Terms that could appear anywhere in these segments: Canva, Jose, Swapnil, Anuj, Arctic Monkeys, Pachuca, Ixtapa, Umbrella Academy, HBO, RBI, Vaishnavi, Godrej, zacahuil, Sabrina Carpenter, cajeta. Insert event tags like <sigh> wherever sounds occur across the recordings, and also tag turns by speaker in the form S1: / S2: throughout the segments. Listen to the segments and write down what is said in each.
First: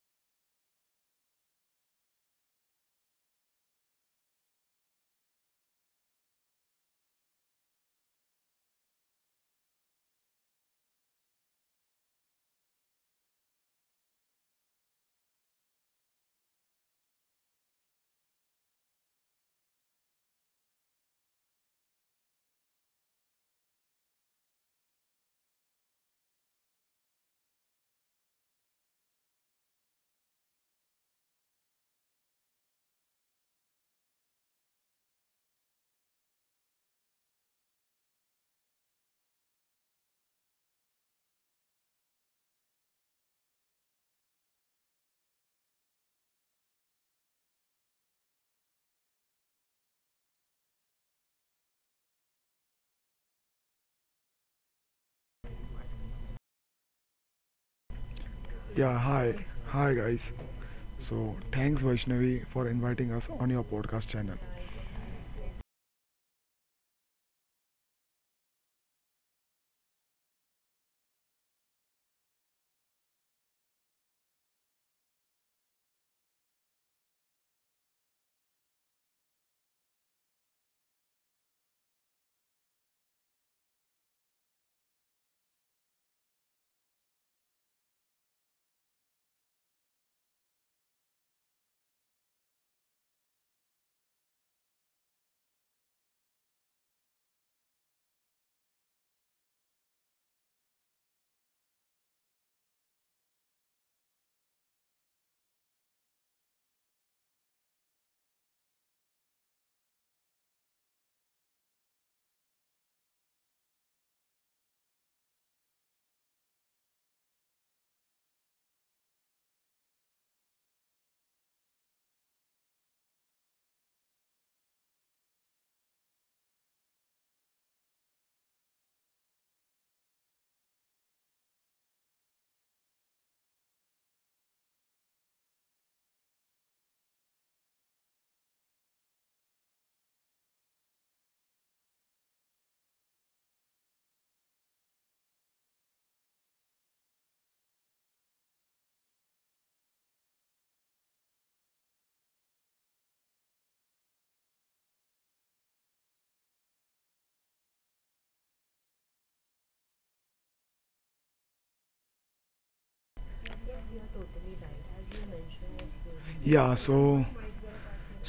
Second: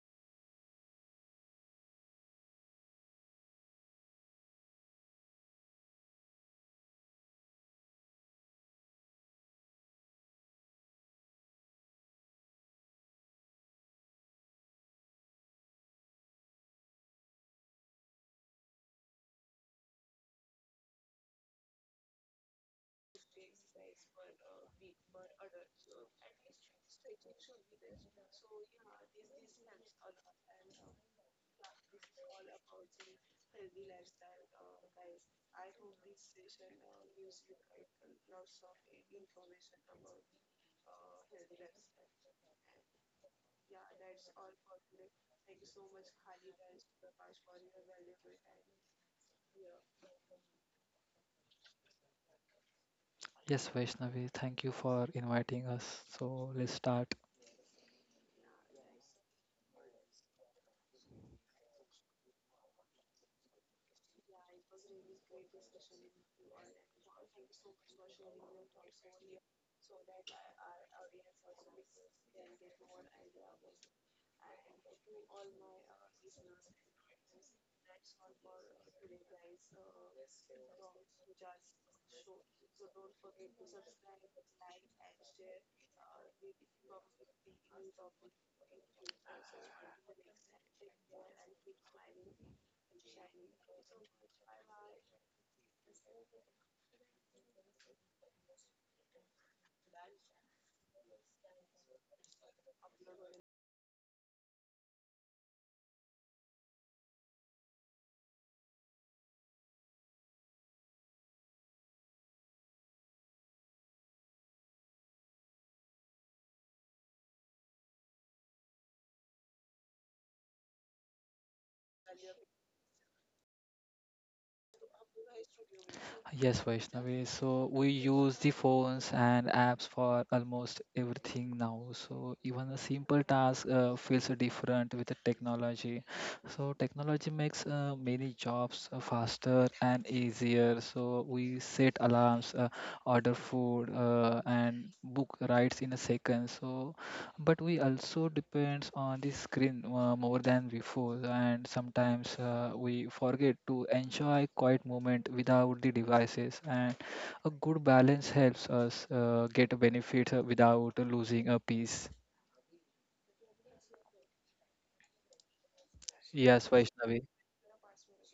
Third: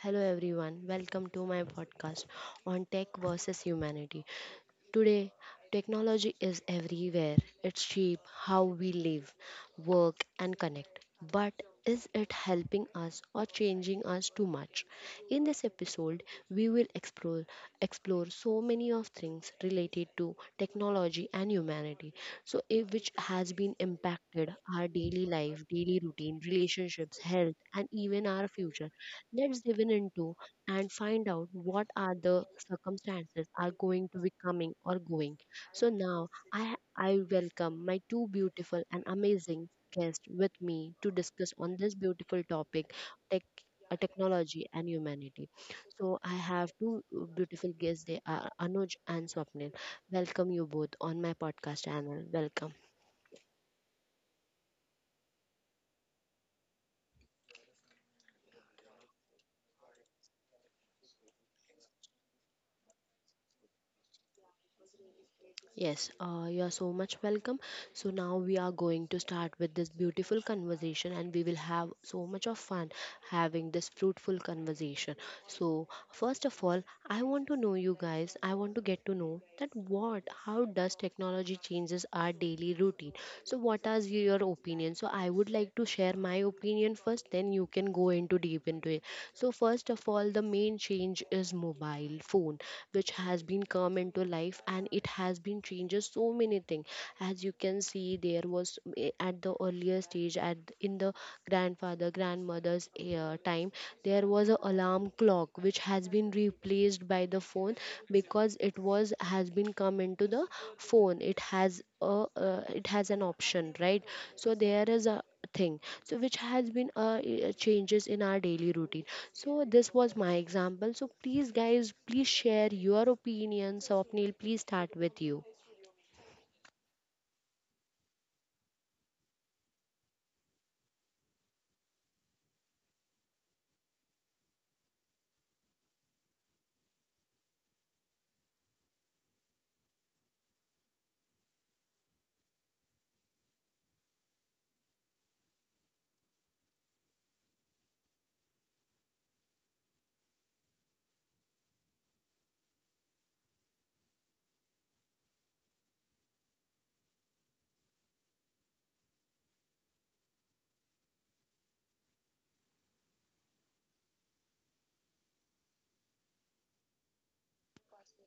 S1: everyone. Welcome to my podcast on tech versus humanity. Today, technology is everywhere. It's cheap how we live, work, and connect. But is it helping us or changing us too much? In this episode, we will explore so many of things related to technology and humanity. So, if, which has been impacted our daily life, daily routine, relationships, health, and even our future. Let's dive in into and find out what are the circumstances are going to be coming or going. So now I welcome my two beautiful and amazing guests with me to discuss on this beautiful topic, tech, technology and humanity. So I have two beautiful guests. They are Anuj and Swapnil. Welcome you both on my podcast channel. Welcome.
S2: Yes, Vaishnavi, thank you for inviting us. So let's start.
S3: Yeah, hi. Hi guys. So, thanks Vaishnavi for inviting us on your podcast channel.
S1: Yes, you are so much welcome. So now we are going to start with this beautiful conversation and we will have so much of fun having this fruitful conversation. So first of all, I want to know you guys. I want to get to know that what, how does technology changes our daily routine? So, what are your opinion? So, I would like to share my opinion first. Then you can go into deep into it. So, first of all, the main change is mobile phone, which has been come into life and it has been changes so many things. As you can see, there was at the earlier stage at in the grandfather grandmother's time. There was an alarm clock which has been replaced by the phone because it was has been come into the phone. It has a it has an option, right? So there is a thing, so which has been changes in our daily routine. So this was my example, so please guys, please share your opinions. So please start with you.
S2: Yes, Vaishnavi. So we use the phones and apps for almost everything now. So even a simple task feels different with the technology. So technology makes many jobs faster and easier. So we set alarms, order food, and book rides in a second. So but we also depends on the screen more than before, and sometimes we forget to enjoy quiet moment without the devices, and a good balance helps us get benefits without losing a piece. Yes,
S3: Yeah,
S2: Vaishnavi.
S3: so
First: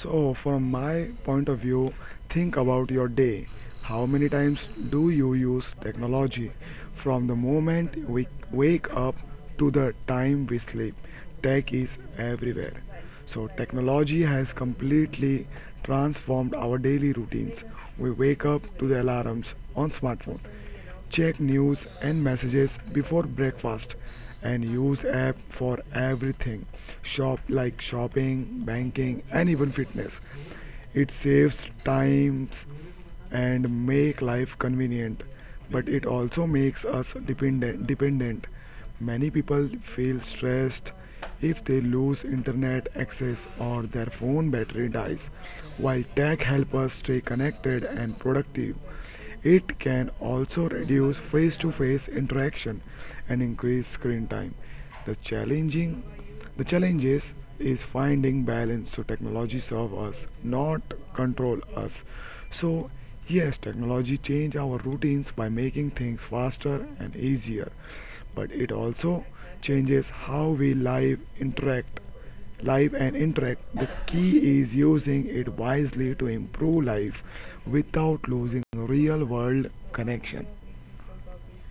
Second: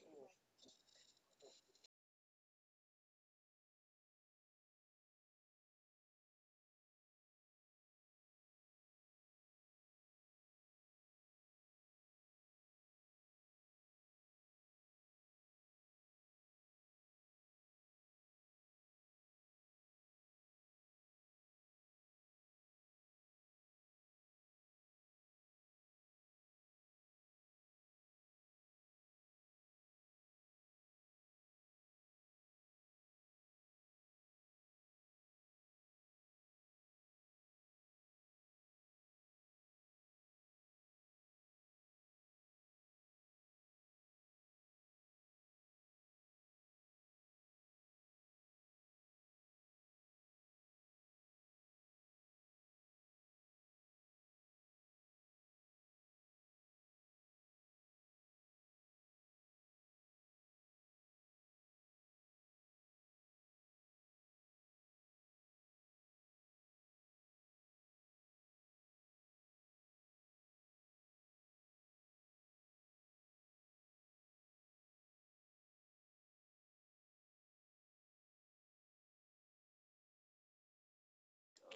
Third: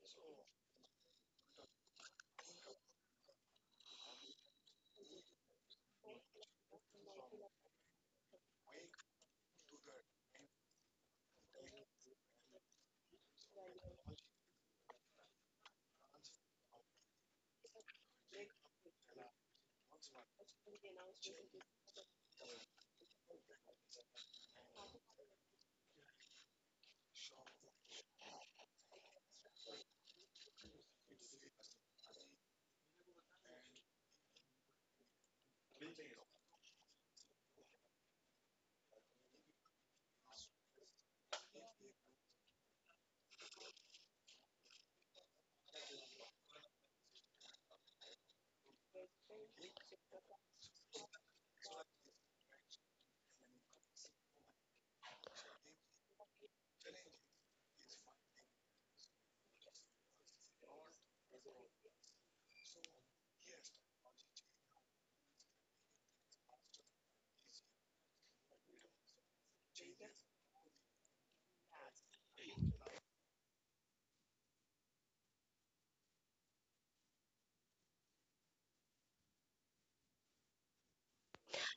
S3: so from my point of view, think about your day. How many times do you use technology from the moment we wake up to the time we sleep? Tech is everywhere. So technology has completely transformed our daily routines. We wake up to the alarms on smartphone, check news and messages before breakfast, and use app for everything, shop, like shopping, banking, and even fitness. It saves times and make life convenient, but it also makes us dependent. Many people feel stressed if they lose internet access or their phone battery dies. While tech helps us stay connected and productive, it can also reduce face to face interaction and increase screen time. The challenging the challenges is finding balance so technology serve us, not control us. So yes, technology change our routines by making things faster and easier, but it also changes how we live and interact. The key is using it wisely to improve life without losing real world connection.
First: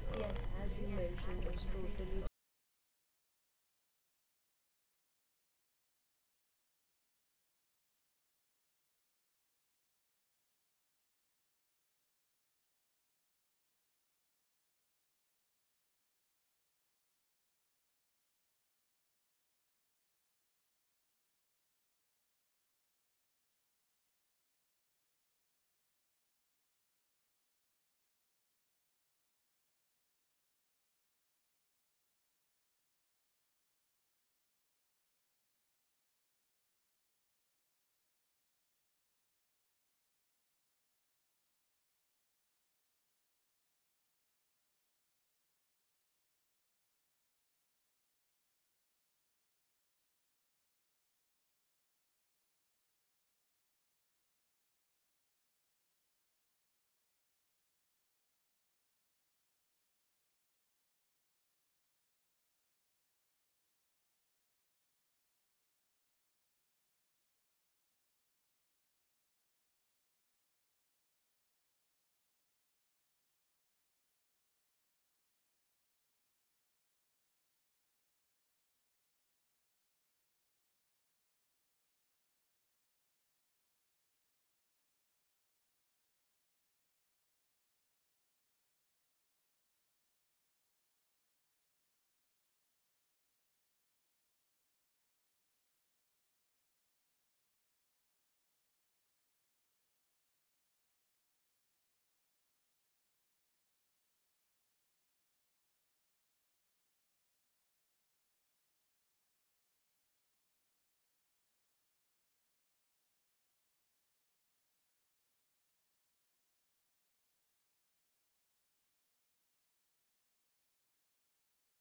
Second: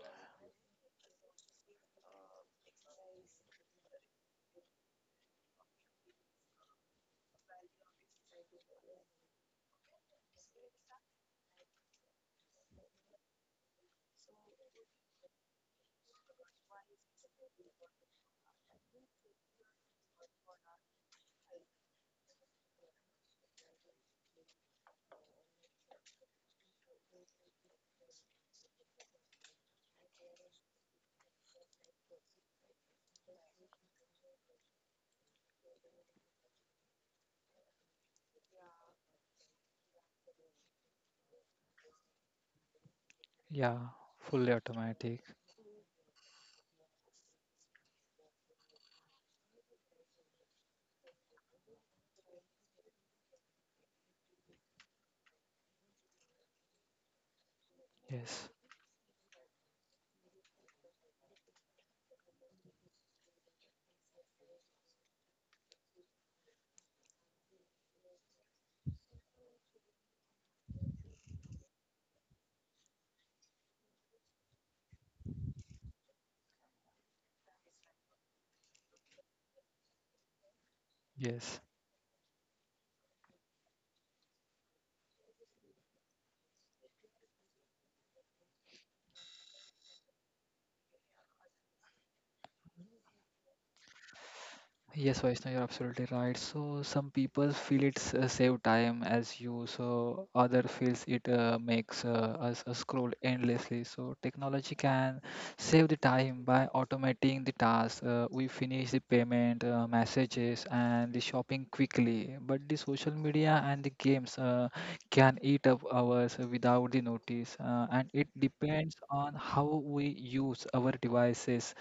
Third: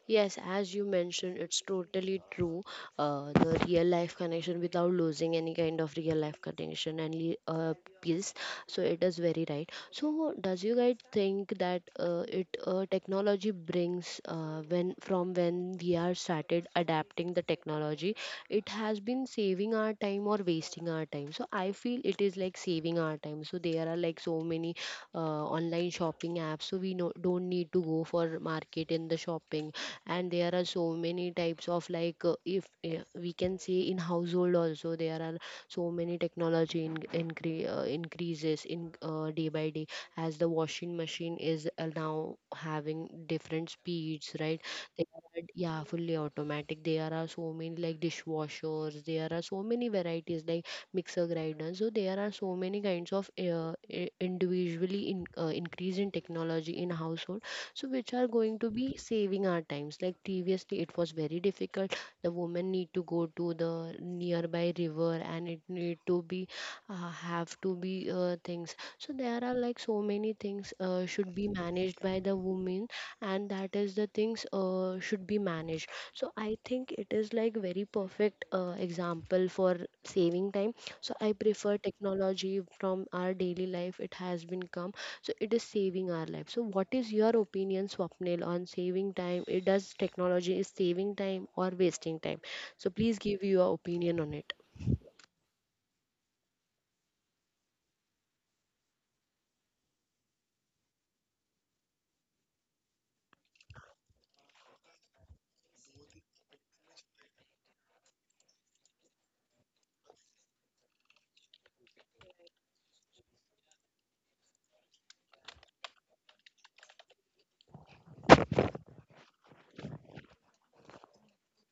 S1: Yes, as you mentioned, it's totally true. The real life connection without losing any kind of real life connection and peace. So it is very right. So does you guys think that it technology brings when from when we are started adapting the technology, it has been saving our time or wasting our time. So I feel it is like saving our time. So there are like so many online shopping apps, so we no, don't need to go for market in the shopping. And there are so many types of like if we can see in household also there are so many technology increases in day by day, as the washing machine is now having different
S2: Yeah,
S1: speeds,
S2: fully
S1: right? They
S2: automatic.
S1: are, yeah, fully automatic. There are so many like dishwashers, there are so many varieties like mixer grinders. So there are so many kinds of individually increase in technology in household, so which are
S2: Yes.
S1: going to be saving our times. Like previously it was very difficult, the woman need to go to the nearby river and it need to be have to be things. So there are like so many things should be managed by the woman, and that is the things should be managed. So I think it is like very perfect example for saving time. So I
S2: Yes.
S1: prefer technology from our daily life, it has been come, so it is saving our life. So what is your opinion, Swapnil, on saving time? It does technology is saving time or wasting time? So please give your opinion on it.
S2: Yes, Vaishnav, you're absolutely right. So some people feel it's save time as you, so other feels it makes us scroll endlessly. So technology can save the time by automating the tasks. We finish the payment, messages, and the shopping quickly. But the social media and the games can eat up hours without the notice, and it depends on how we use our devices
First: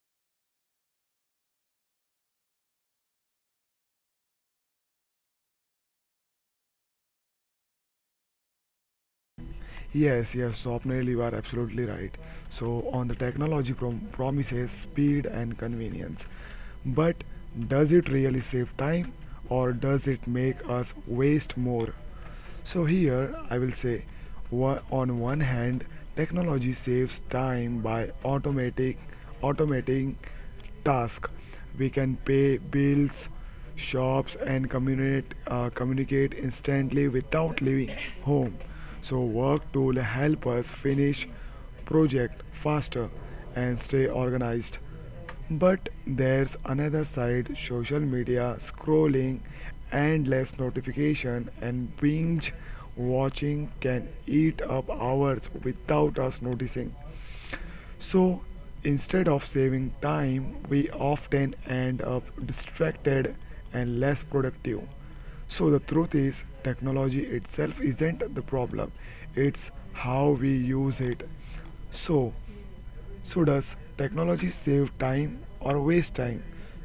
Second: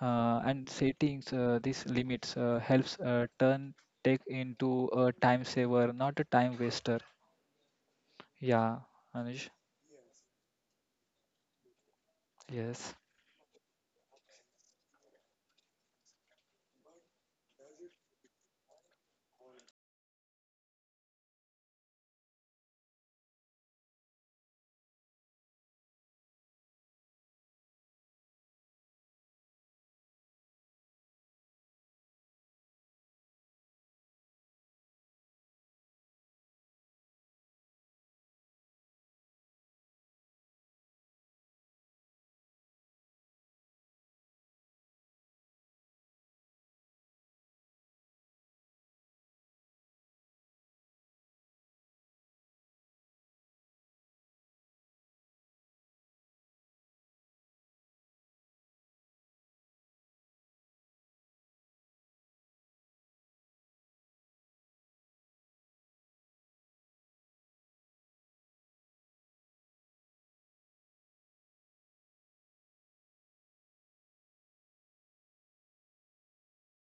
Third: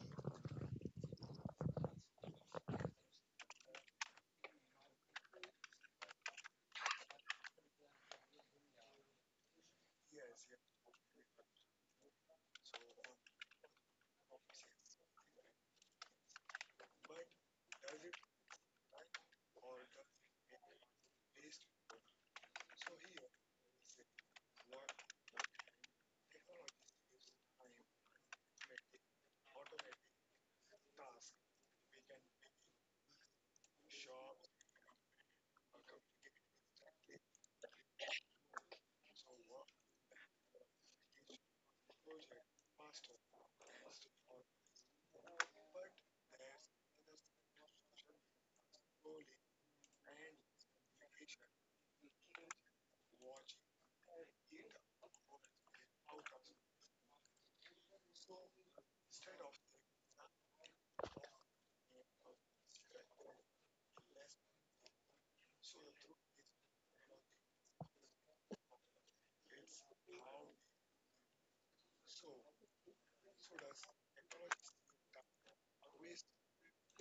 S2: and settings. These limits helps turn tech into a time saver, not a time waster. Yeah, Anuj.
S3: Yes, yes, Swapnil, you are absolutely right. So,
S2: Yes.
S3: on the technology promises speed and convenience. But does it really save time or does it make us waste more? So here I will say on one hand technology saves time by automatic automating task. We can pay bills, shops, and communicate instantly without leaving home. So work tool help us finish project faster and stay organized. But there's another side, social media scrolling, endless notification, and binge watching can eat up hours without us noticing. So instead of saving time, we often end up distracted and less productive. So the truth is, technology itself isn't the problem, it's how we use it. So, so does technology save time or waste time?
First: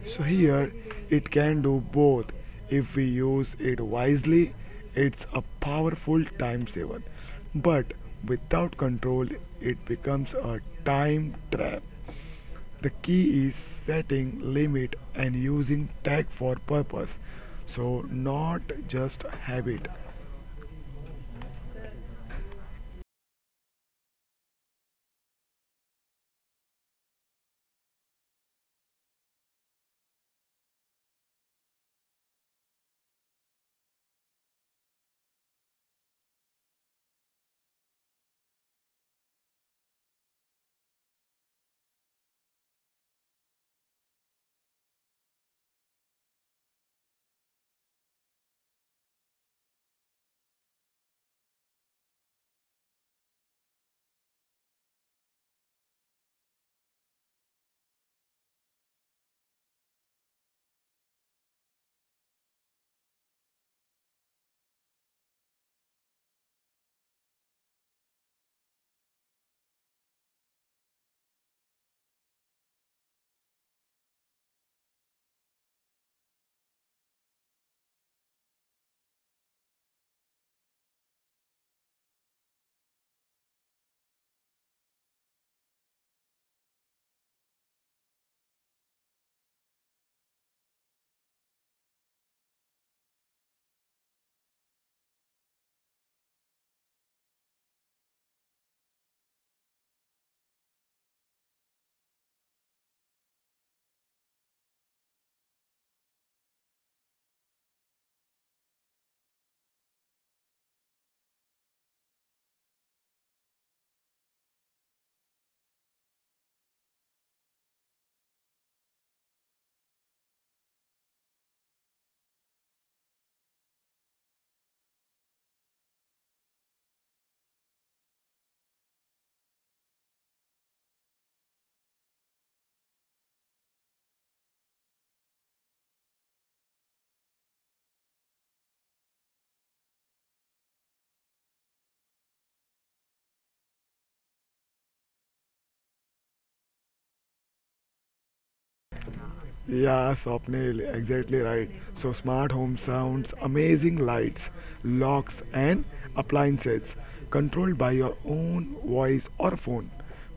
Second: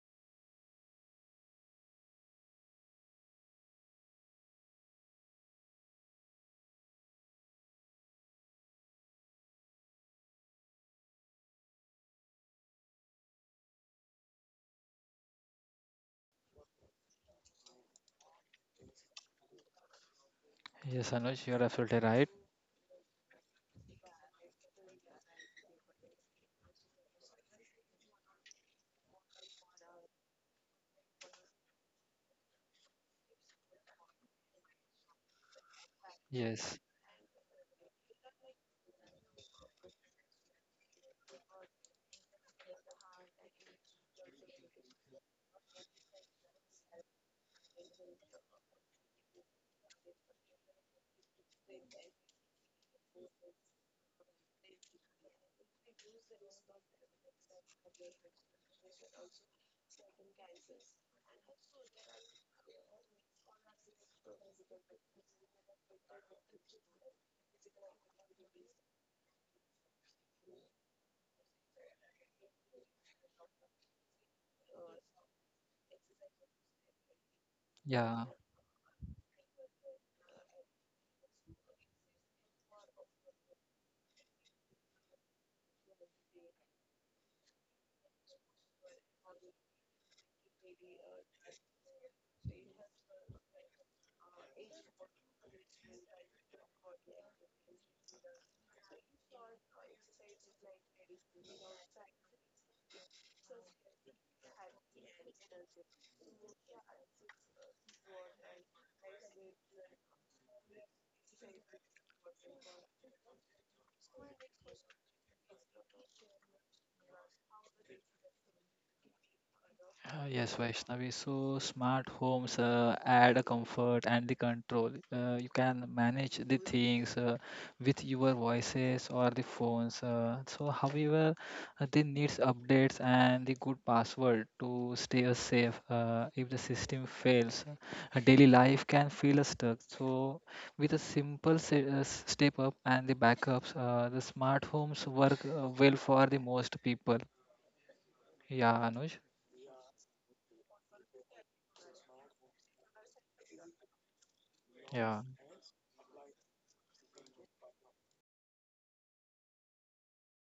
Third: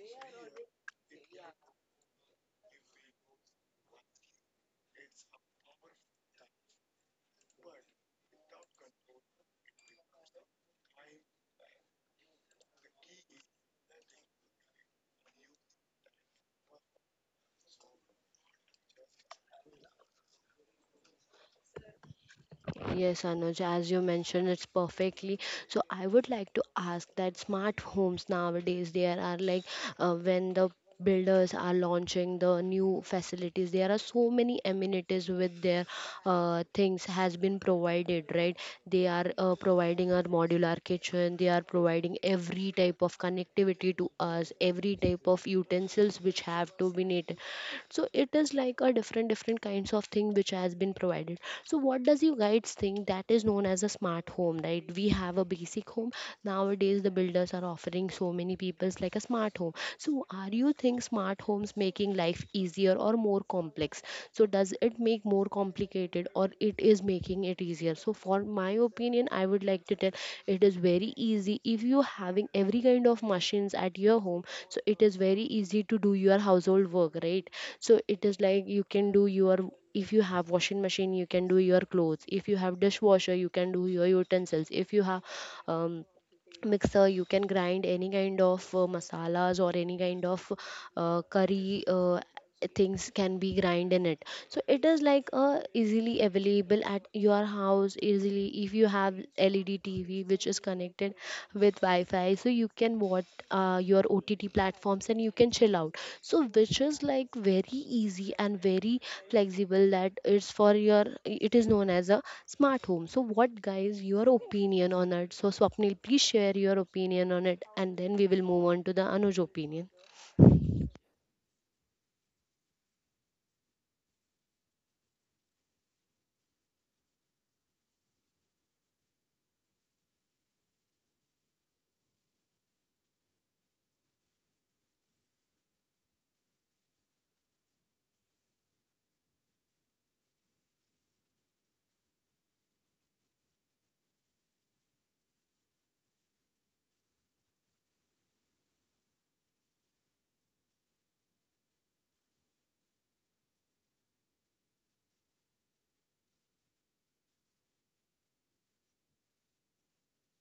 S3: So here it can do both. If we use it wisely, it's a powerful time saver. But without control, it becomes a time trap. The key is setting limit and using tech for purpose. So not just habit.
S2: Yes, Anuj, you're absolutely right.
S1: Yes, Anuj, as you mentioned, it's perfectly. So I would like to ask that smart homes nowadays, there are like when the builders are launching the new facilities, there are so many amenities with their
S2: Yes.
S1: things has been provided, right? They are providing our modular kitchen, they are providing every type of connectivity to us, every type of utensils which have to be needed. So it is like a different different kinds of thing which has been provided. So what does you guys think that is known as a smart home? Right, we have a basic home. Nowadays the builders are offering so many people's like a smart home. So are you think smart homes making life easier or more complex? So does it make more complicated or it is making it easier? So for my opinion, I would like to tell it is very easy if you having every kind of machines at your home. So it is very easy to do your household work, right? So it
S2: Yeah.
S1: is like you can do your, if you have washing machine you can do your clothes, if you have dishwasher you can do your utensils, if you have um, mixer you can grind any kind of masalas or any kind of curry things can be grind in it. So it is like a easily available at your house easily. If you have LED TV which is connected with Wi-Fi, so you can watch your OTT platforms and you can chill out. So which is like very easy and very flexible, that it's for your, it is known as a smart home. So what guys your opinion on it? So Swapnil, please share your opinion on it, and then we will move on to the Anuj opinion.
S2: Yes, Vaishnavi. So smart homes add a comfort and the control. You can manage the things with your voices or the phones. So, however, they needs updates and the good password to stay safe. If the system fails, daily life can feel stuck. So, with a simple step up and the backups, the smart homes work well for the most people. Yeah, Anuj.
S3: Yeah, Swapnil, exactly right. So, smart home sounds amazing, lights,
S2: Yeah.
S3: locks, and appliances controlled by your own voice or phone.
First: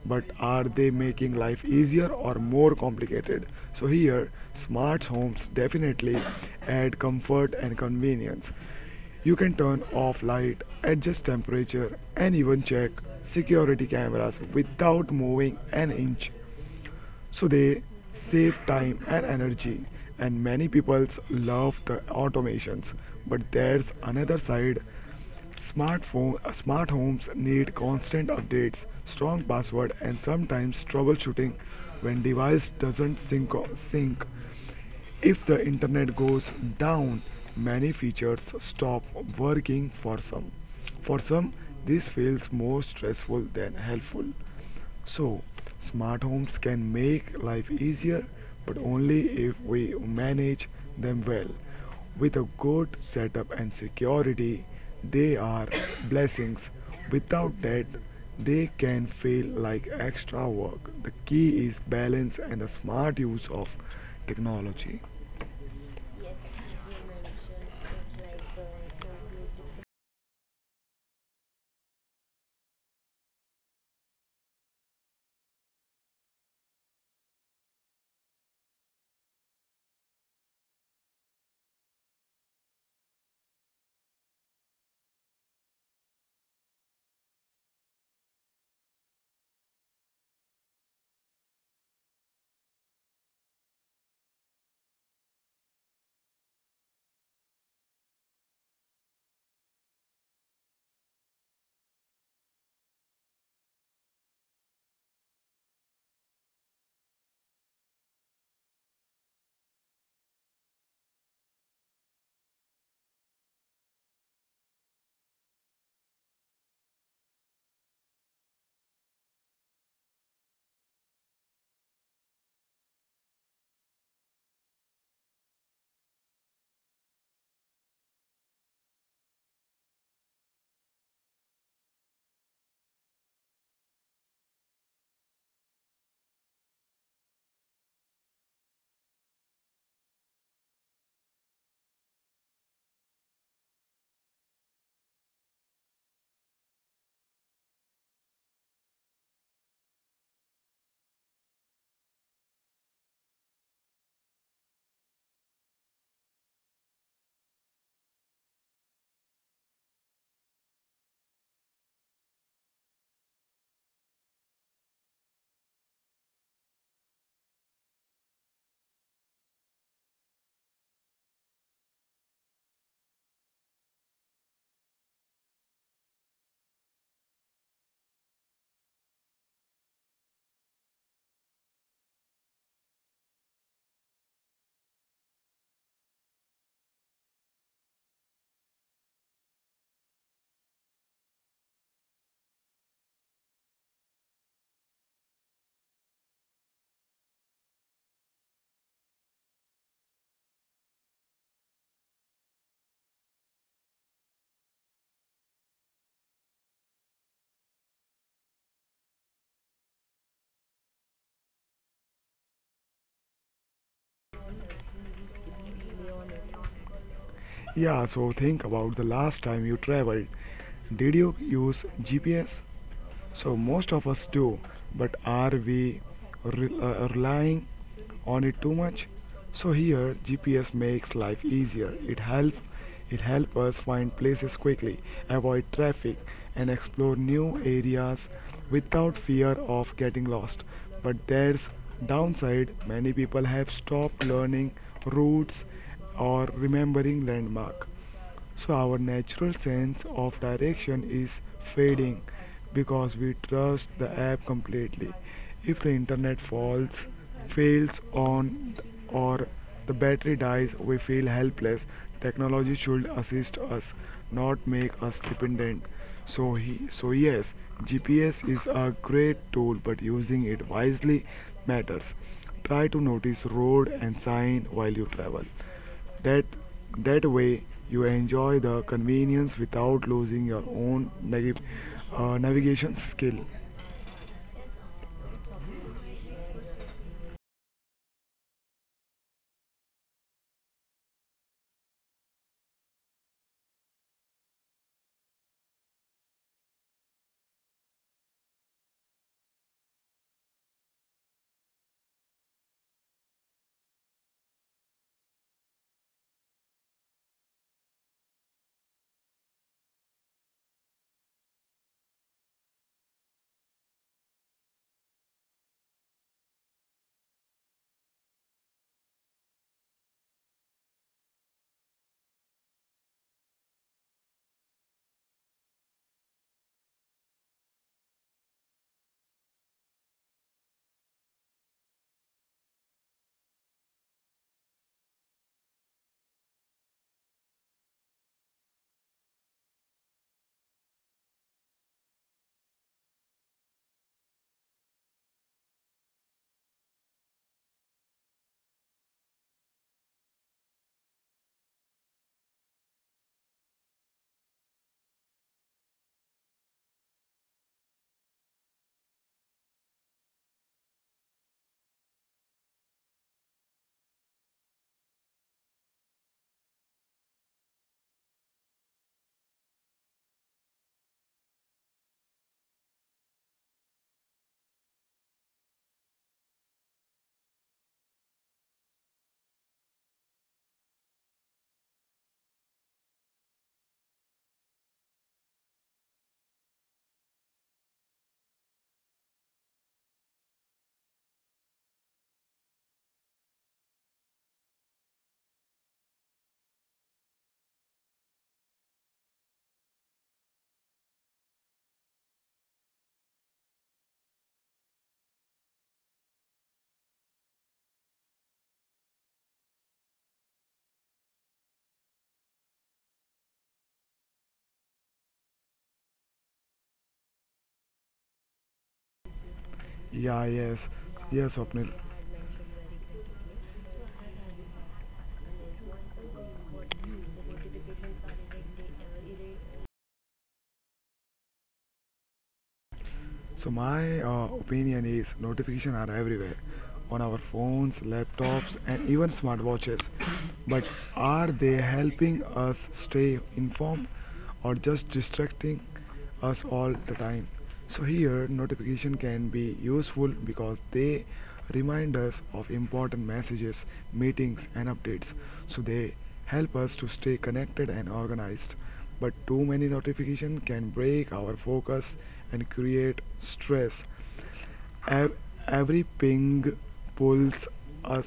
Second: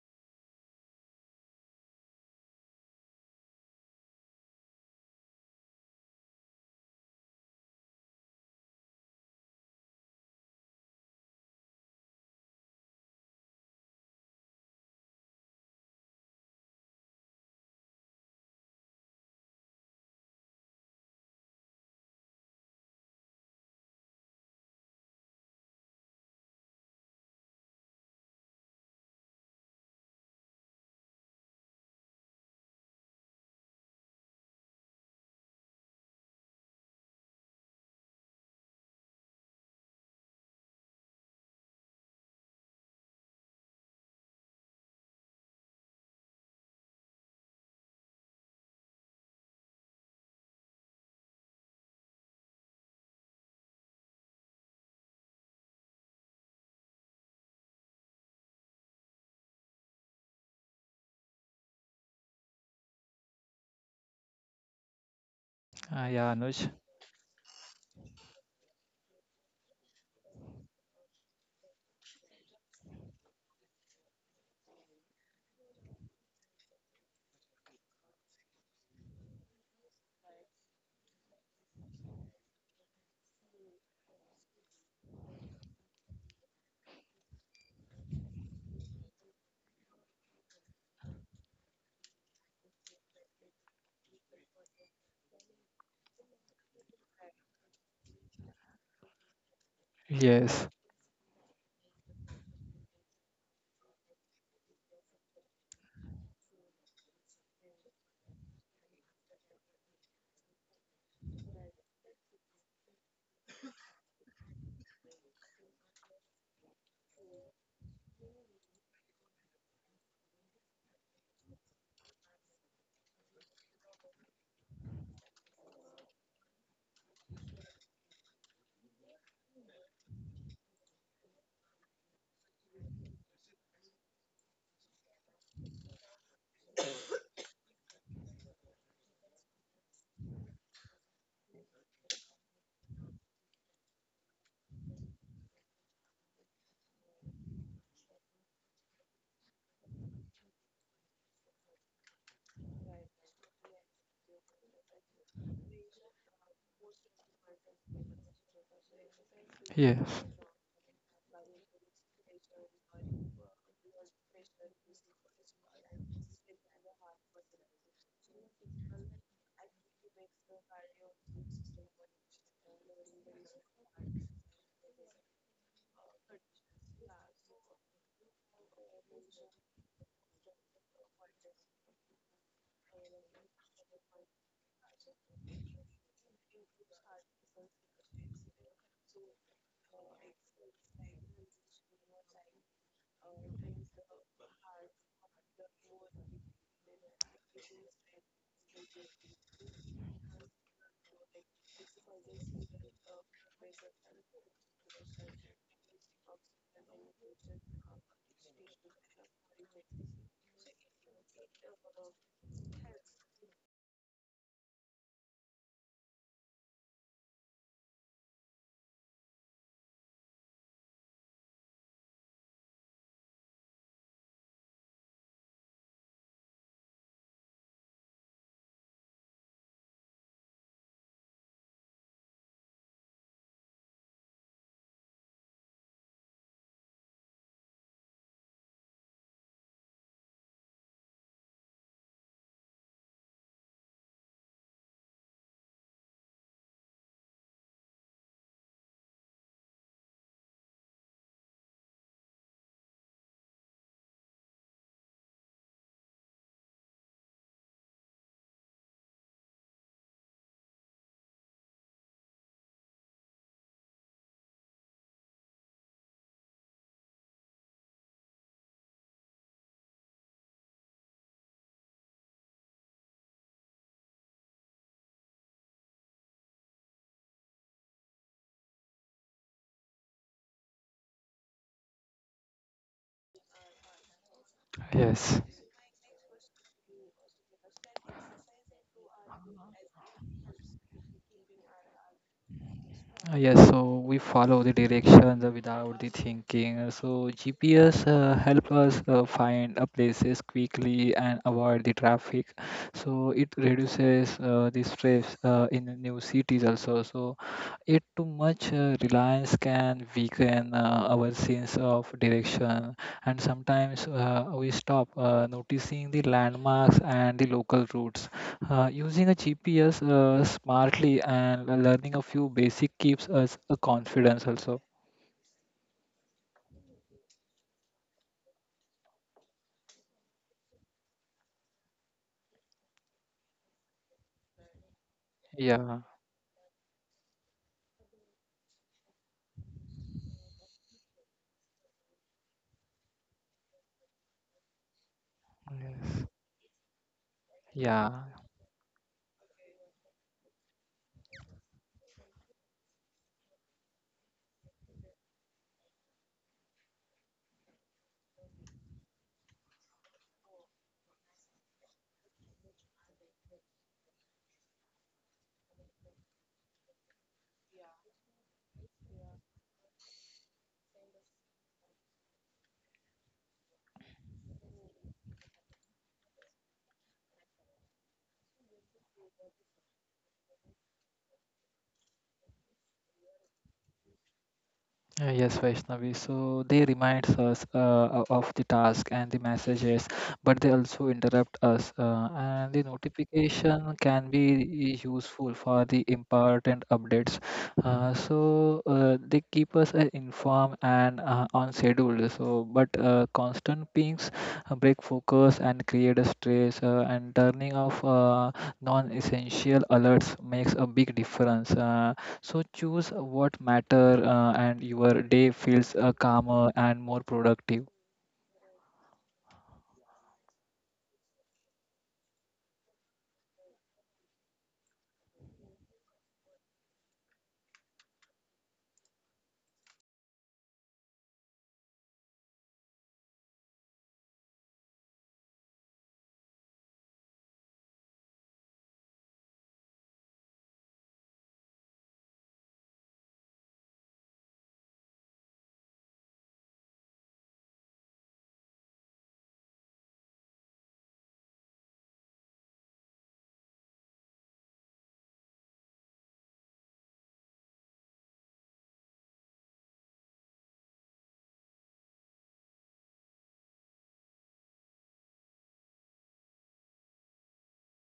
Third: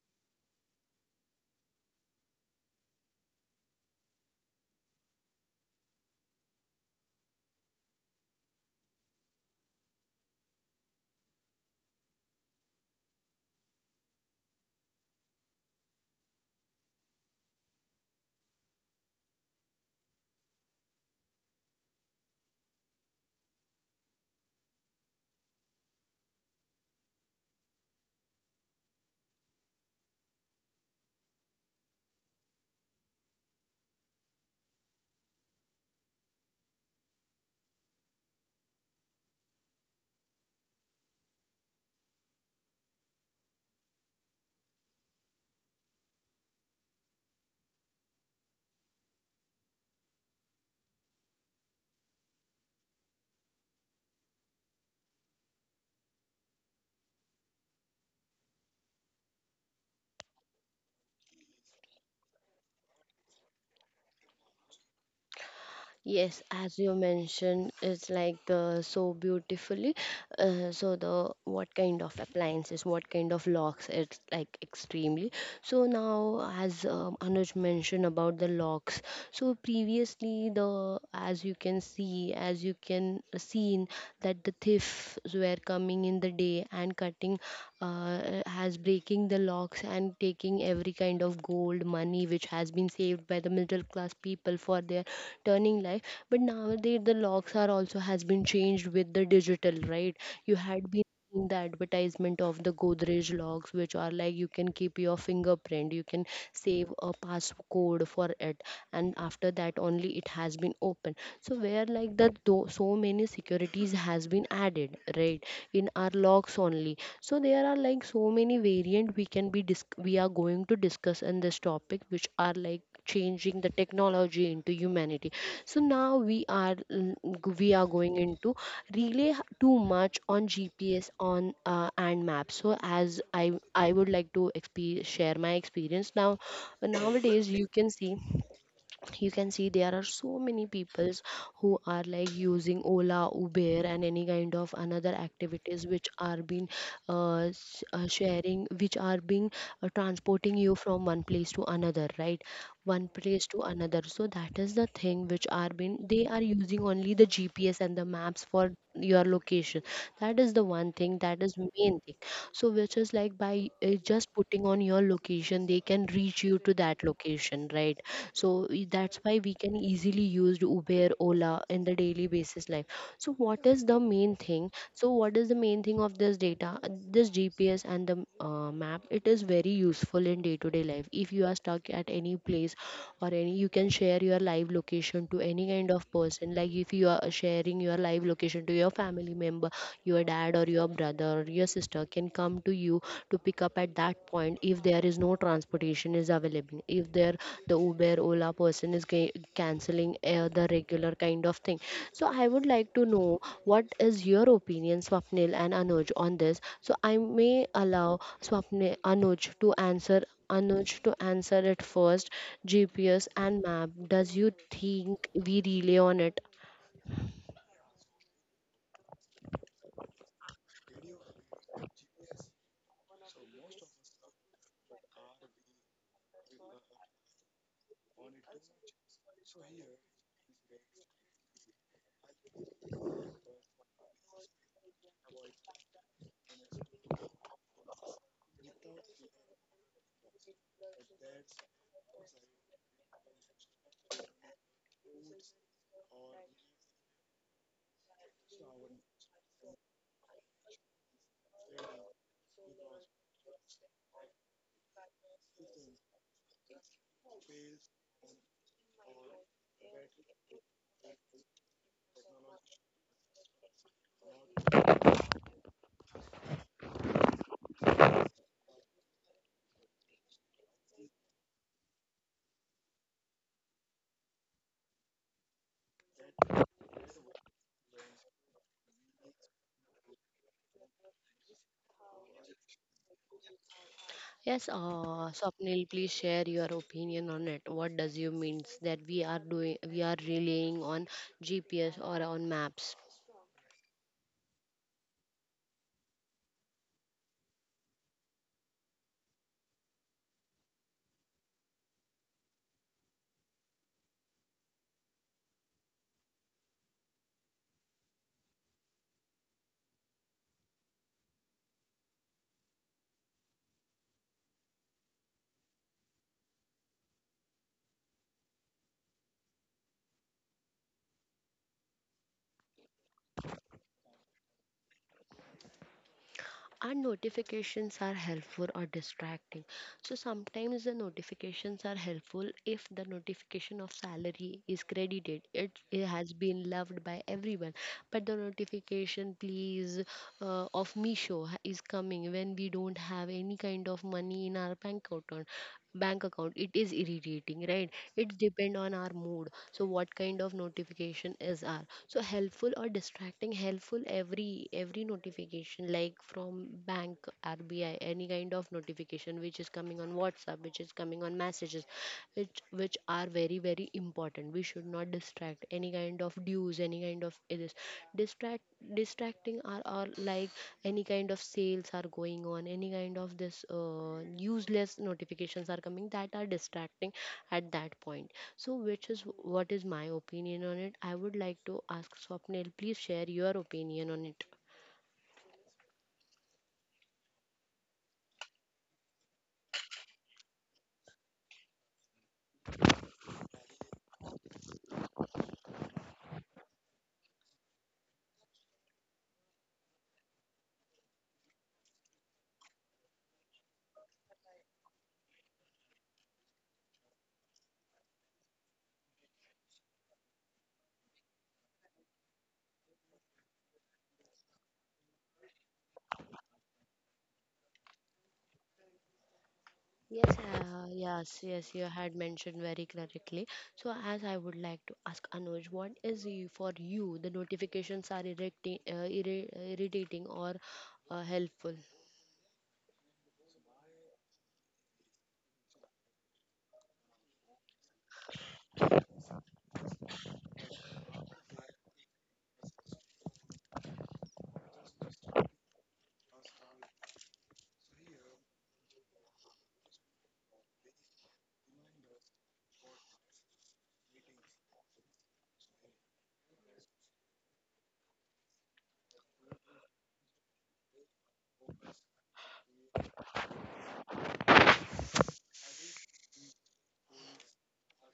S3: But are they making life easier or more complicated? So, here, smart homes definitely add comfort and convenience. You can turn off light, adjust temperature, and even check security cameras without moving an inch. So they save time and energy, and many people love the automations. But there's another side, smart homes need constant updates, strong password, and sometimes troubleshooting when device doesn't sync. If the internet goes down, many features stop working for some. For some, this feels more stressful than helpful. So, smart homes can make life easier, but only if we manage them well. With a good setup and security, they are blessings. Without that, they can feel like extra work. The key is balance and a smart use of technology.
S2: Yeah,
S1: Yes,
S2: Anuj.
S1: as you mentioned, it's like so beautifully. So the what kind of appliances, what kind of locks? It's like extremely. So now, as Anuj mentioned about the locks. So previously, the as you can see, as you can seen that the thieves were coming in the day and cutting, has breaking the locks and taking every kind of gold money which has been saved by the middle class people for their turning life. But nowadays the locks are also has been changed with the digital, right? You
S2: Yes,
S1: had been seeing the advertisement of the Godrej locks, which are like you can keep your fingerprint, you can save a passcode for it, and after that only it has been open. So where like that though so many securities has been added, right, in our logs only. So there are like so many variant we can be we are going to discuss in this topic which are like changing the technology into humanity. So now we are we are going into relay too much on GPS, on and maps. So as I would like to share my experience now. Nowadays you can see, there are so many peoples who are like using Ola Uber and any kind of another activities which are being sharing, which are being transporting you from one place to another, right? one place to another So that is the thing which are being they are using only the GPS and the maps for your location.
S2: yes,
S1: That is the one thing, that is main thing. So which is like by just putting on your location, they can reach you to that location, right? So that's why we can easily use Uber Ola in the daily basis life. So what is the main thing? Of this data, this GPS and the map. It is very useful in day to day life. If you are stuck at any place or any, you can share your live location to any kind of person. Like if you are sharing your live location to your family member, your dad or your brother or your sister can come to you, to pick up at that point, if there is no transportation is available, if there the Uber Ola person is canceling the regular kind of thing. So I would like to know what is your opinion, Swapnil and Anuj, on this. So I may allow swapnil Anuj to answer, it first. GPS and map, does you think we rely on it?
S3: Yeah, so think about the last time you traveled. Did you use GPS? So most of us do, but are we relying on it too much? So here GPS makes life easier. It helps us find places quickly, avoid traffic, and explore new areas without fear of getting lost. But there's downside, many people have stopped learning routes or remembering landmark. So our natural sense of direction is fading because we trust the app completely. If the internet fails on or the battery dies, we feel helpless. Technology should assist us, not make us dependent. So yes, GPS is a great tool, but using it wisely matters. Try to notice road and sign while you travel. That, that way, you enjoy the convenience without losing your own navigation skill.
S1: Yes,
S2: yes.
S1: Swapnil, please share your opinion on it. What does you means that we are doing, we are relying on GPS or on maps?
S2: Yes. So we follow the directions without the thinking. So GPS help us find places quickly and avoid the traffic. So it reduces the stress in the new cities also. So it too much reliance can weaken our sense of direction, and sometimes we stop noticing the landmarks and the local routes. Using a GPS smartly and learning a few basic keeps us a confidence also.
S1: And notifications are helpful or distracting? So sometimes the notifications are helpful. If the notification of salary is credited, it,
S2: Yeah.
S1: it has been loved by everyone. But the notification please, of Misho is coming when we don't have any kind of money in our bank account. Bank
S2: Yes.
S1: account, it is irritating, right?
S2: Yeah.
S1: It depend on our mood, so what kind of notification is our. So helpful or distracting? Helpful, every notification like from bank, RBI, any kind of notification which is coming on WhatsApp, which is coming on messages, which are very important. We should not distract any kind of dues, any kind of this. Distract. Distracting are like any kind of sales are going on, any kind of this useless notifications are coming, that are distracting at that point. So, which is what is my opinion on it? I would like to ask Swapnil, please share your opinion on it.
S2: Yes, Vaishnavi. So they reminds us of the task and the messages, but they also interrupt us. And the notification can be useful for the important updates. So they keep us informed and on schedule. So, but constant pings break focus and create a stress. And turning off non-essential alerts makes a big difference. So choose what matter and your day feels calmer and more productive.
S1: Yes,
S3: Yeah,
S1: yes.
S3: yes,
S1: Yes,
S3: yes,
S1: yes, you
S3: Swapnil.
S1: had mentioned very correctly. So, as I would like to ask Anuj, what is you, for you the notifications are irritating, irritating or helpful?
S3: So my opinion is notifications are everywhere on our phones, laptops, and even smartwatches. But are they helping us stay informed or just distracting us all the time? So here notification can be useful because they remind us of important messages, meetings, and updates. So they help us to stay connected and organized, but too many notifications can break our focus and create stress. Ev- every ping pulls us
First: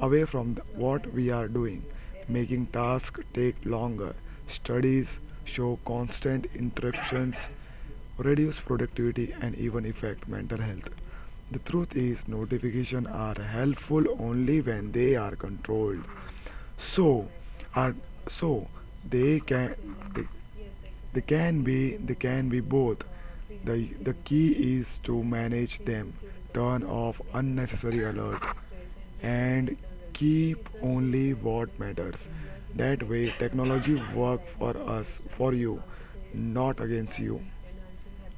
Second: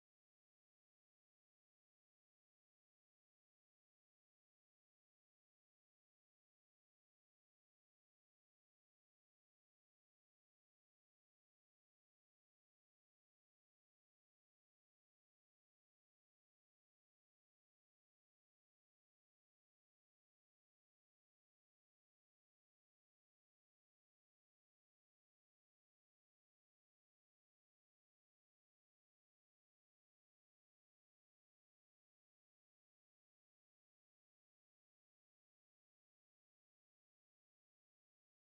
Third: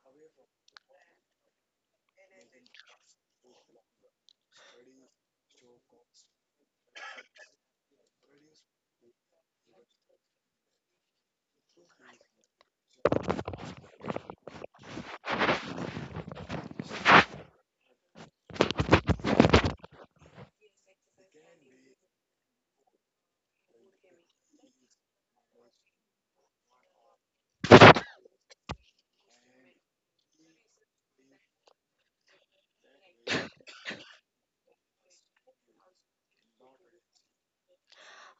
S3: away from what we are doing, making tasks take longer. Studies show constant interruptions reduce productivity and even affect mental health. The truth is, notifications are helpful only when they are controlled. So, are so they can they can be both. The key is to manage them, turn off unnecessary alerts, and keep only what matters. That way technology work for us, for you, not against you.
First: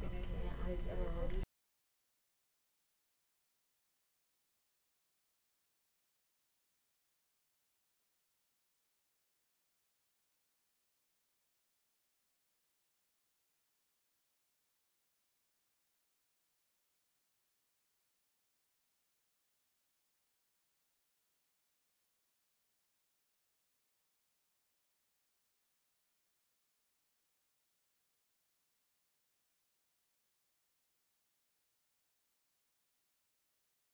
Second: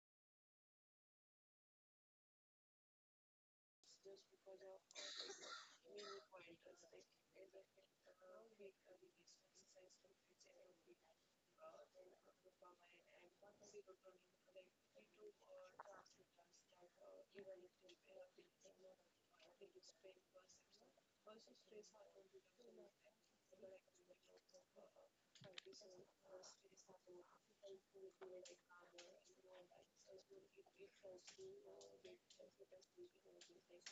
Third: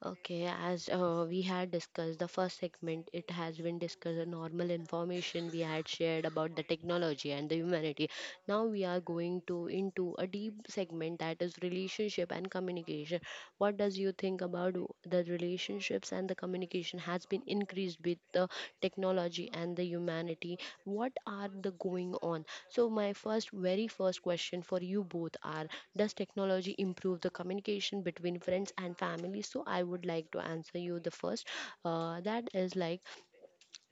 S1: Okay, as we had discussed the first segment, it has been discussed the normal information we had shared about the technology and the humanity. Now we are going to into a deep segment, that is relationship and communication. What does you think about the relationships and the communication has been increased with the technology and the humanity? What are the going on? So my first, very first question for you both are, does technology improve the communication between friends and family? So I would like to answer you the first. That is like,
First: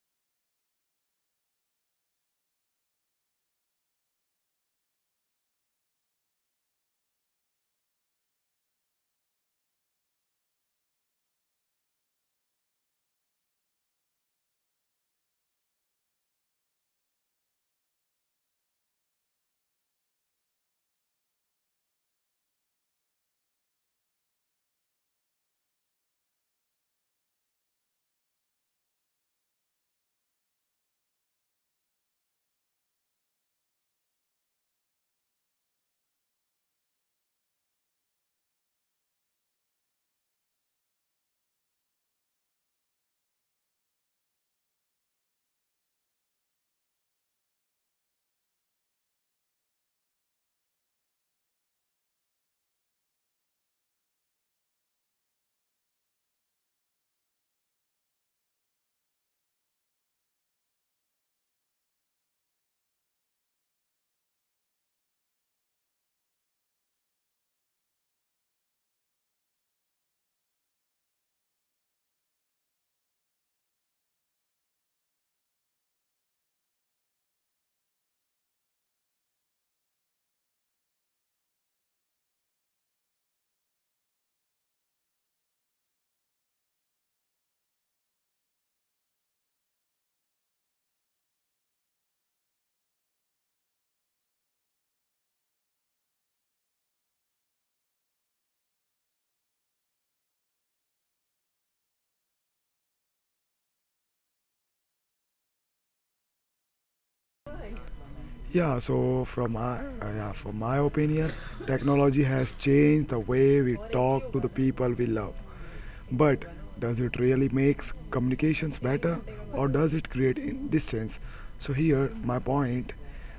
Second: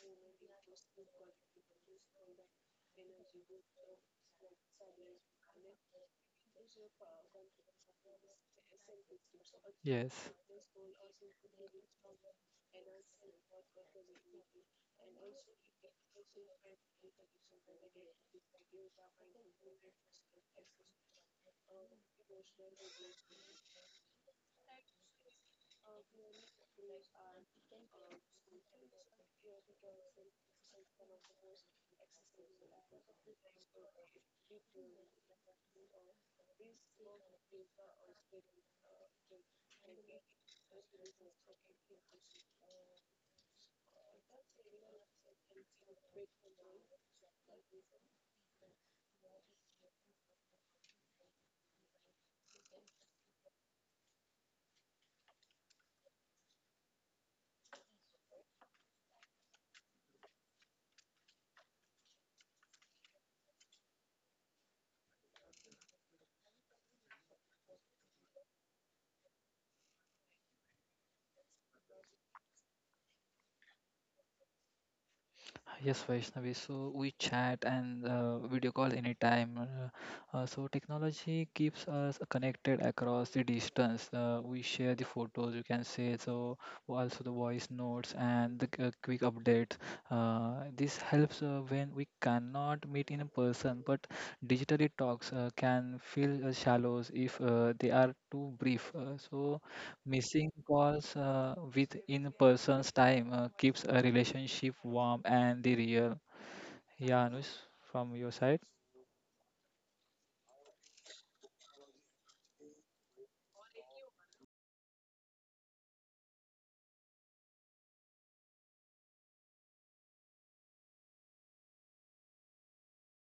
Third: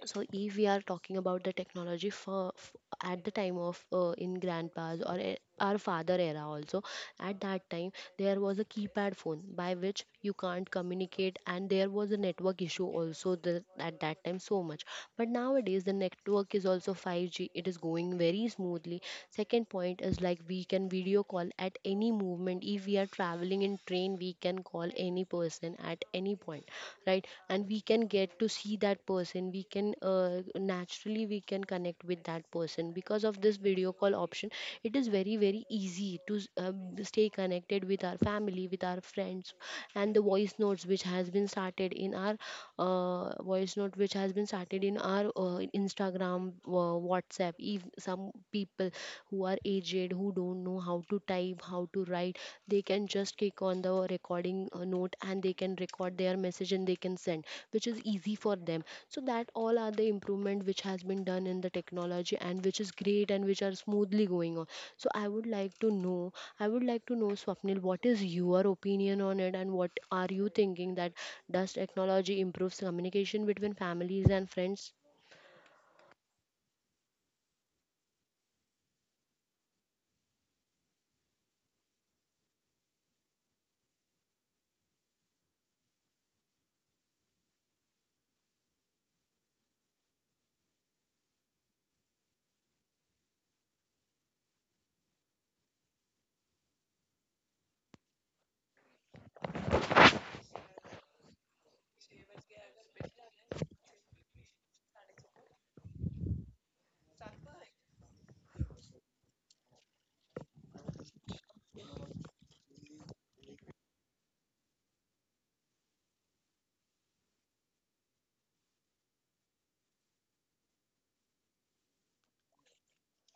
S1: so if we are talking about the technology for, f at the time of in grandpa's or our father era also, at that time there was a keypad phone by which
S2: Yes.
S1: you can't communicate, and there was a network issue also, the, at that time so much. But nowadays the network is also 5G, it is going very smoothly. Second point is like we can video call at any movement. If we are traveling in train, we can call any person at any point, right? And we can get to see that person. We can naturally we can connect with that person because of this video call option. It is very easy to stay connected with our family, with our friends. And the voice notes which has been started in our voice note which has been started in our Instagram, WhatsApp, if some people who are aged, who don't know how to type, how to write, they can just click on the recording note and they can record their message and they can send, which is easy for them. So that all are the improvement which has been done in the technology, and which is great and which are smoothly going on. So I would like to know, Swapnil, what is your opinion on it and what are you thinking? That does technology improves communication between families and friends?
S2: Yes, Vaishnavi. So we chat and video call anytime. So technology keeps us connected across the distance. We share the photos, you can say, so also the voice notes and the quick updates. This helps when we cannot meet in person, but digitally talks can feel shallow if they are too brief. So missing calls with in person's time keeps a relationship warm and the real. Yeah, Anush, from your side?
S3: Yeah, so from my opinion, technology has changed the way we talk to the people we love. But does it really makes communications better or does it create in distance? So here my point,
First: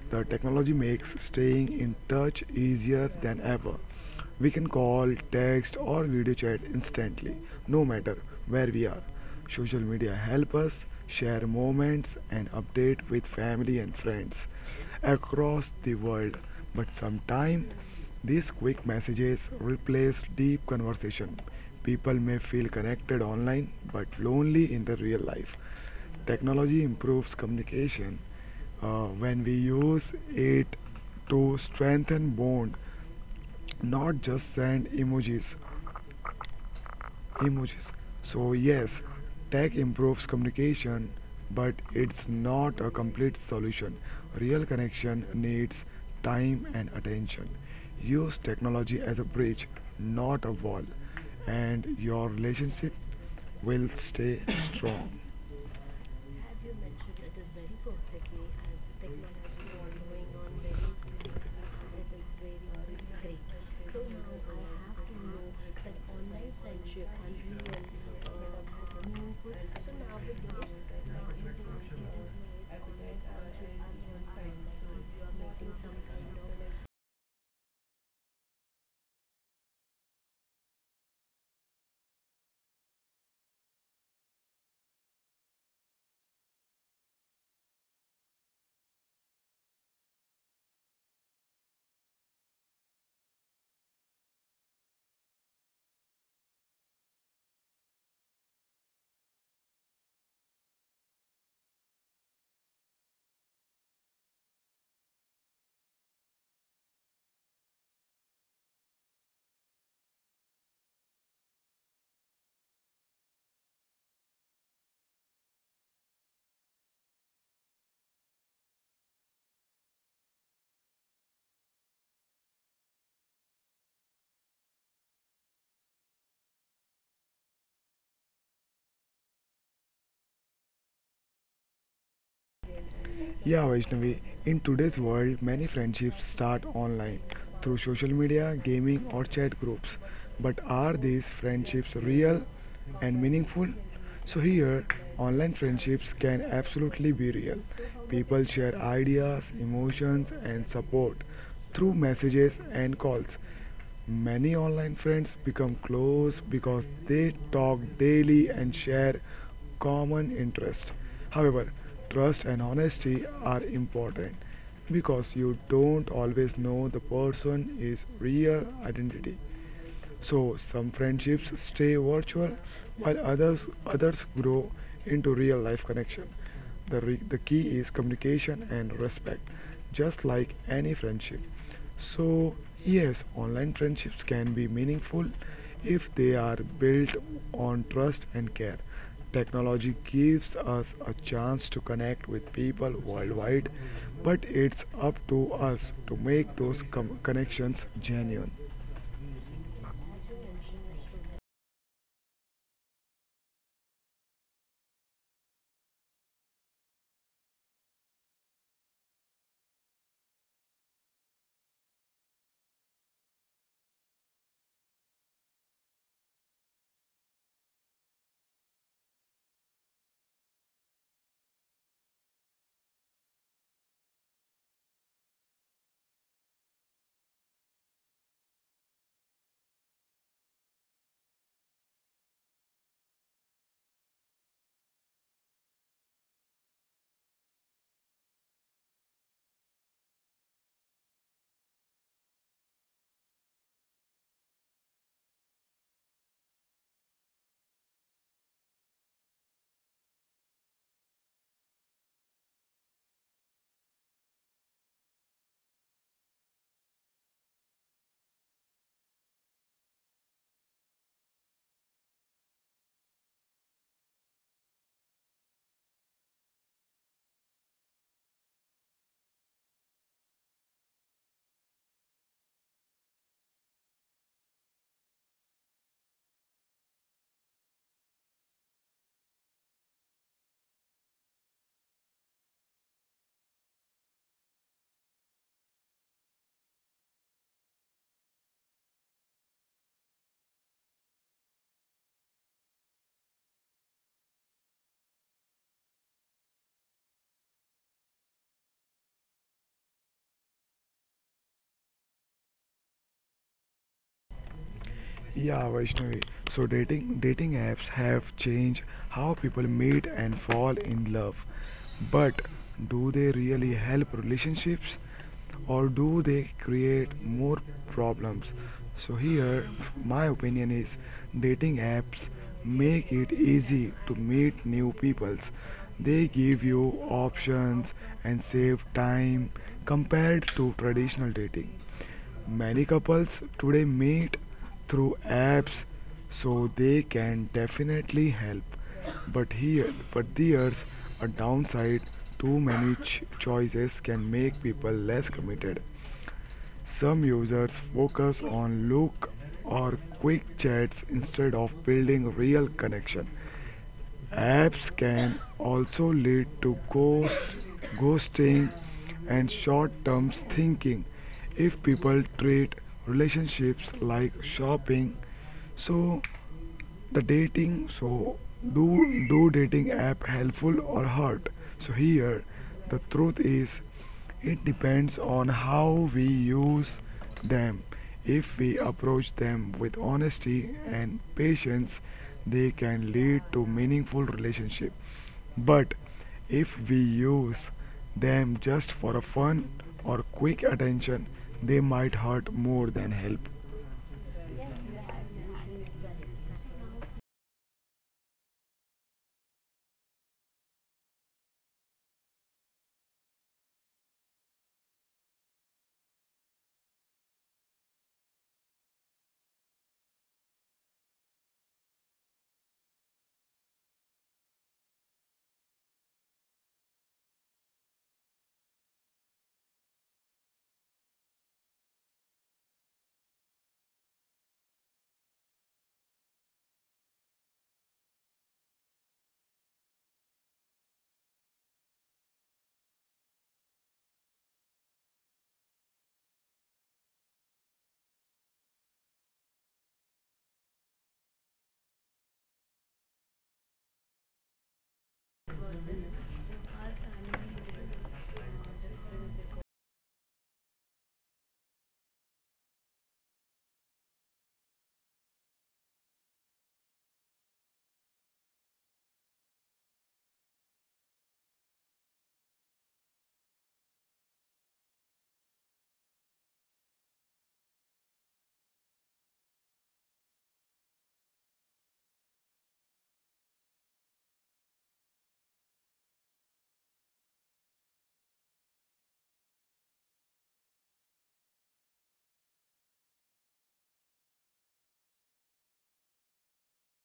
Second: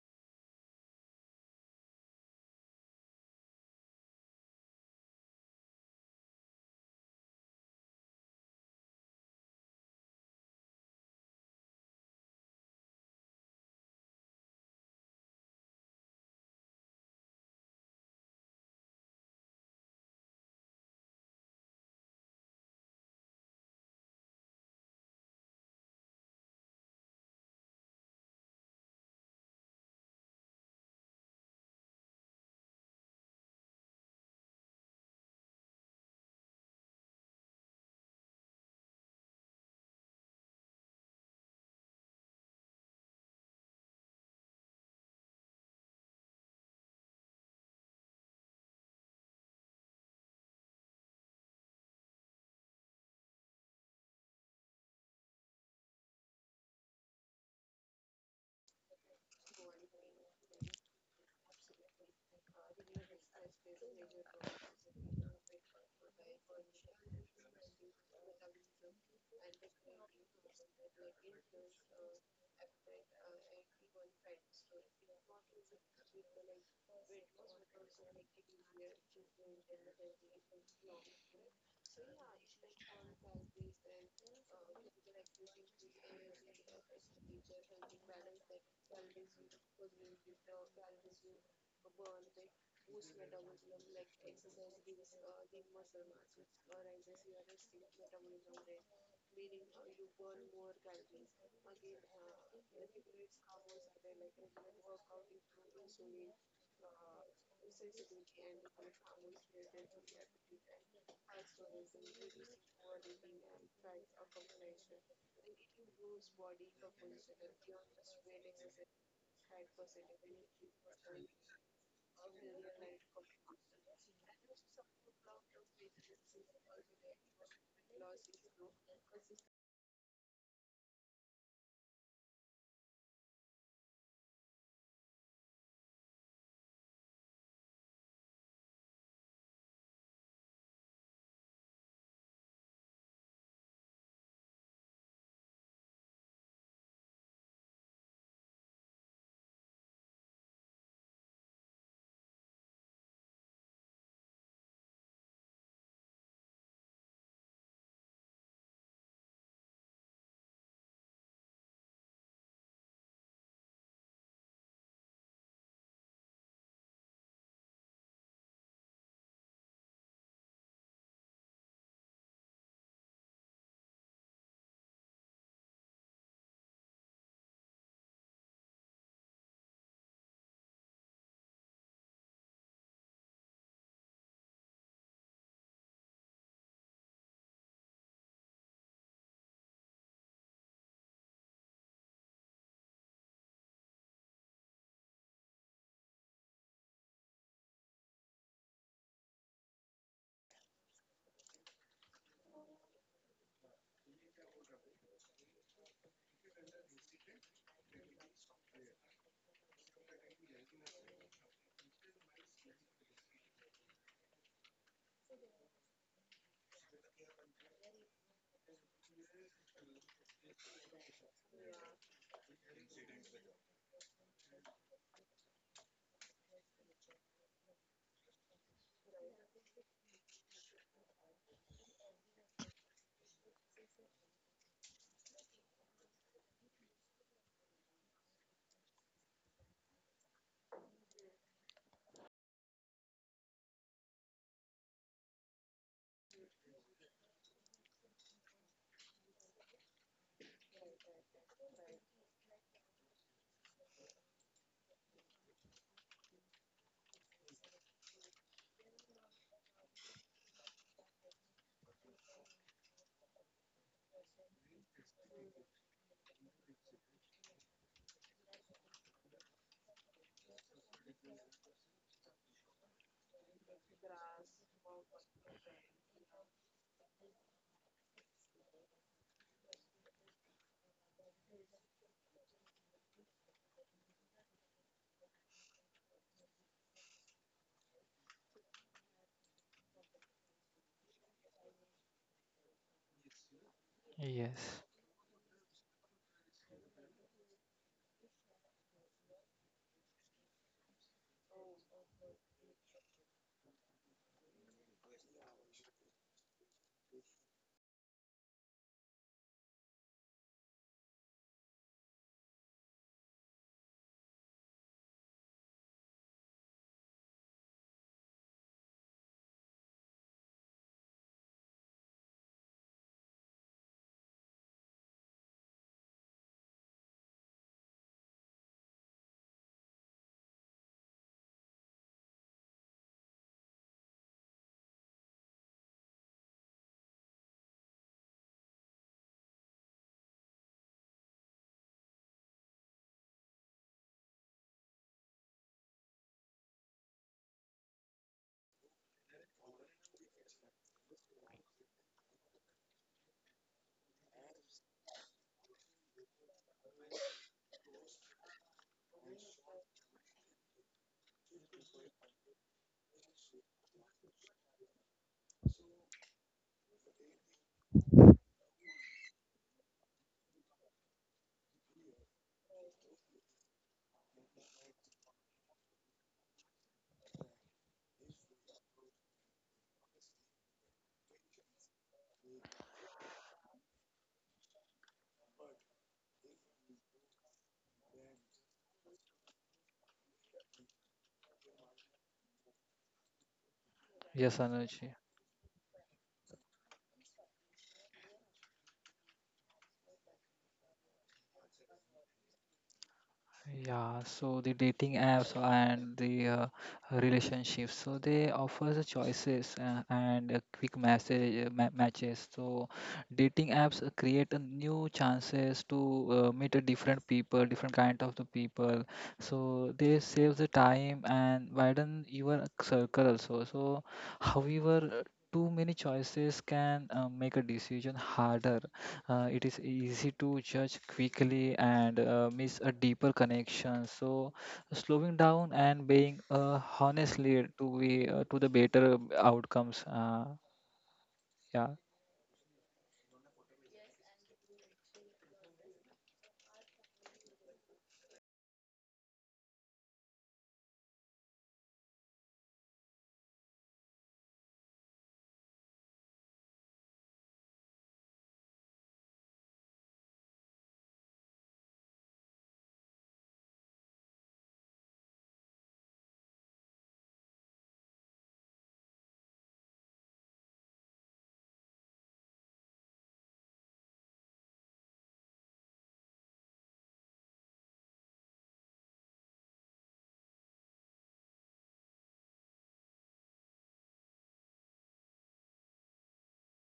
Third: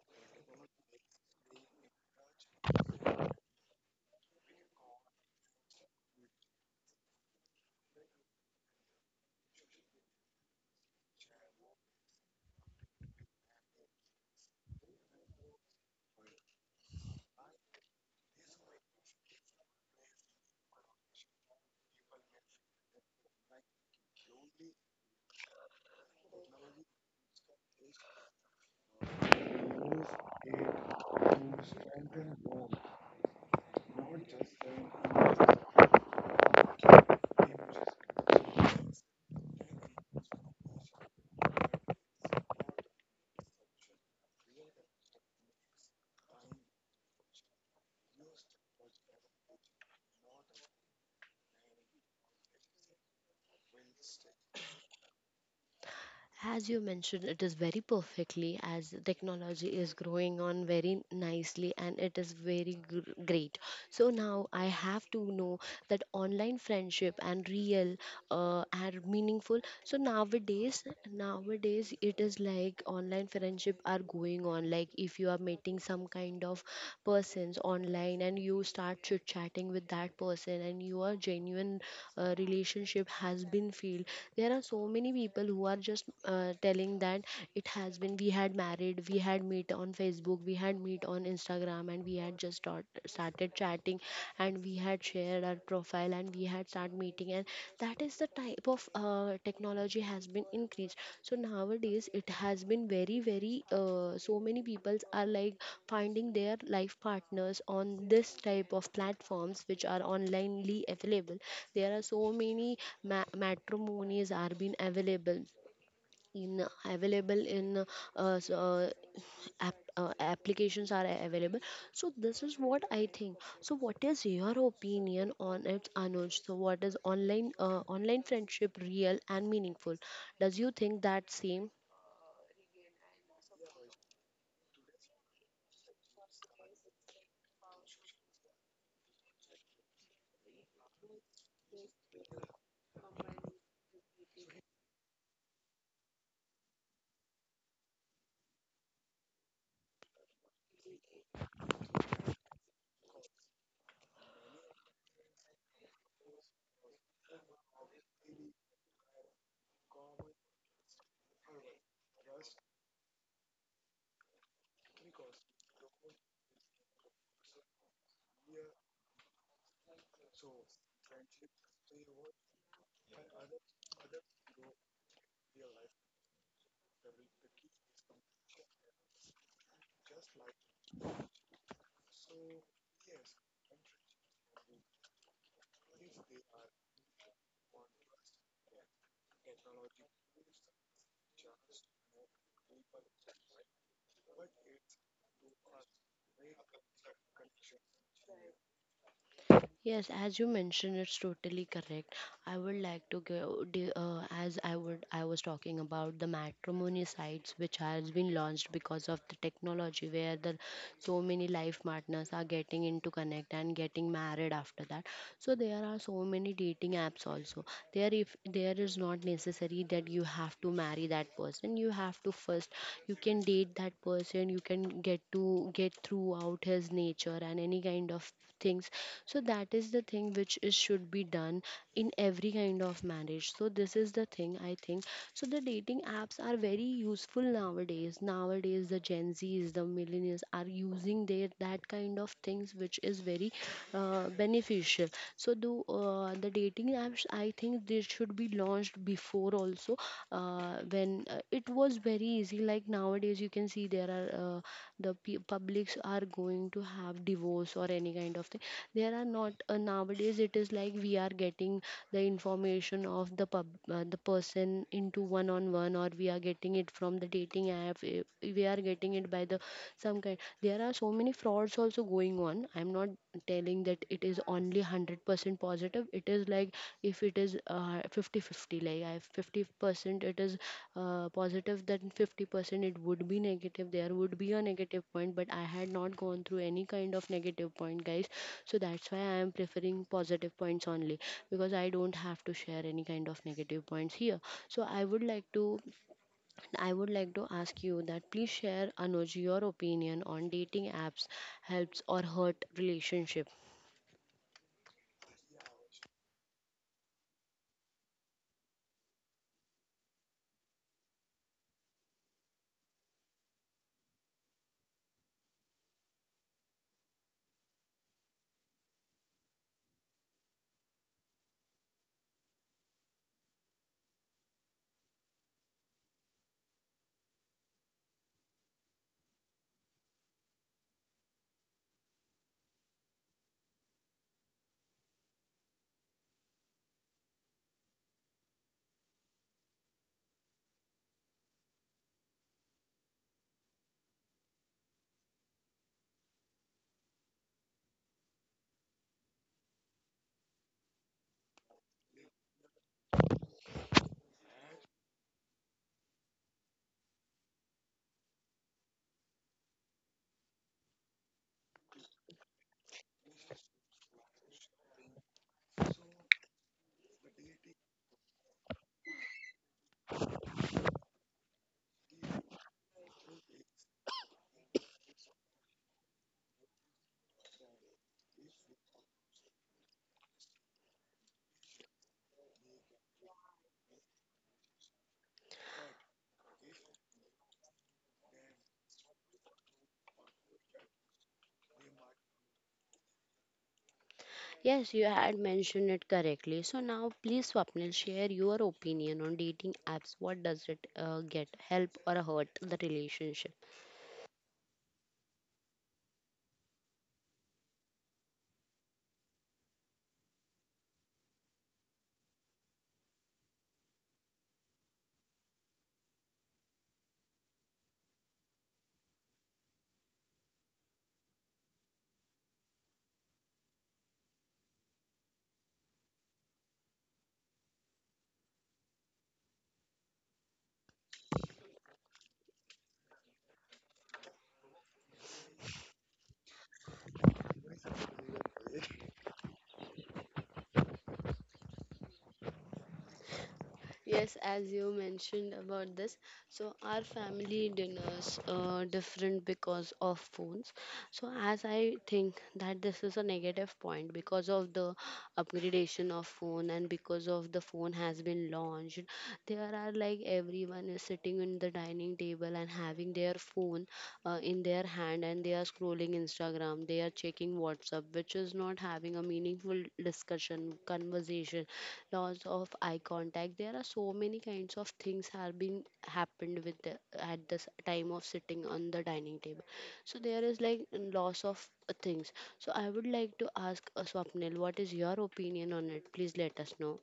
S3: the technology makes staying in touch easier than ever. We can call, text, or video chat instantly, no matter where we are. Social media help us share moments and update with family and friends across the world. But sometimes these quick messages replace deep conversation. People may feel connected online but lonely in the real life. Technology improves communication when we use it to strengthen bond, not just send emojis. So, yes, tech improves communication, but it's not a complete solution. Real connection needs time and attention. Use technology as a bridge, not a wall, and your relationship will stay <coughs> strong.
S1: As you mentioned, it is very perfectly, as technology is growing on very nicely and it is very great. So now I have to know that online friendship and real and meaningful. So nowadays, nowadays it is like online friendship are going on. Like if you are meeting some kind of persons online and you start chit chatting with that person and your genuine relationship has been filled. There are so many people who are just telling that, it has been, we had married, we had meet on Facebook, we had meet on Instagram and we had started chatting and we had shared our profile and we had started meeting. And that is the type of technology has been increased. So nowadays it has been very, very so many people are like finding their life partners on this type of platforms which are onlinely available. There are so many matrimonies are being available, in available in, uh, so, uh, app, applications are available. So this is what I think. So what is your opinion on it, Anuj? So what is online, online friendship real and meaningful? Does you think that same?
S3: Yeah, Vaishnavi. In today's world, many friendships start online through social media, gaming, or chat groups. But are these friendships real and meaningful? So, here, online friendships can absolutely be real. People share ideas, emotions, and support through messages and calls. Many online friends become close because they talk daily and share common interests. However, trust and honesty are important because you don't always know the person's real identity. So some friendships stay virtual while others grow into real life connection. The key is communication and respect, just like any friendship. So, yes, online friendships can be meaningful if they are built on trust and care. Technology gives us a chance to connect with people worldwide, but it's up to us to make those connections genuine.
S1: Yes, as you mentioned, it's totally correct. I would like to go as I would, I was talking about the matrimony sites which has been launched because of the technology, where the so many life partners are getting into connect and getting married after that. So there are so many dating apps also. There if there is not necessary that you have to marry that person, you have to first, you can date that person. You can get to get throughout his nature and any kind of things. So that is the thing which is should be done in every kind of marriage. So this is the thing I think. So the dating apps are very useful nowadays. Nowadays the gen z's, the millennials are using their that kind of things, which is very beneficial. So the dating apps, I think they should be launched before also. When it was very easy. Like nowadays you can see there are, uh, the publics are going to have divorce or any kind of thing. There are not, nowadays it is like we are getting the information of the pub, the person into one on one, or we are getting it from the dating app, we are getting it by the some kind. There are so many frauds also going on. I'm not telling that it is only 100% positive. It is like, if it is 50 fifty, like I 50% it is positive, then 50% it would be negative. There would be a negative point, but I had not gone through any kind of negative point, guys. So that's why I am preferring positive points only, because I don't have to share any kind of negative points here.
S2: Yes.
S1: So I would like to, I would like to ask you that, please share Anuj your opinion on dating apps. Helps or hurt relationship?
S3: Yeah, Vaishnavi. So dating apps have changed how people meet and fall in love. But do they really help relationships or do they create more problems? So here my opinion is dating apps make it easy to meet new peoples. They give you options and save time compared to traditional dating. Many couples today meet through apps, so they can definitely help. But there's a downside. Too many choices can make people less committed. Some users focus on look or quick chats instead of building real connection. Apps can also lead to ghosting and short-term thinking if people treat relationships like shopping. So so do dating app helpful or hurt? So here the truth is it depends on how we use them. If we approach them with honesty and patience, they can lead to meaningful relationship. But if we use them just for a fun or quick attention, they might hurt more than help.
S2: Yes,
S1: Yes,
S2: Anuj.
S1: you had mentioned it correctly. So now, please, Swapnil, share your opinion on dating apps. What does it get? Help or hurt the relationship?
S2: Yeah, so the dating apps and the relationships, so they offer the choices and a quick message ma matches. So dating apps create a new chances to meet a different people, different kind of the people. So they save the time and widen your circle also. So however, too many choices can make a decision harder. It is easy to judge quickly and miss a deeper connection. So, slowing down and being honestly to be to the better outcomes. Yeah.
S1: Yes, as you mentioned about this, so our family dinners are different because of phones. So as I think that this is a negative point, because of the upgradation of phone and because of the phone has been launched, there are like everyone is sitting in the dining table and having their phone in their hand, and they are scrolling Instagram, they are checking WhatsApp, which is not having a meaningful discussion, conversation, loss of eye contact. There are so many kinds of things have been happened with the, at this time of sitting on the dining table. So there is like loss of things. So I would like to ask, Swapnil, what is your opinion on it, please let us know.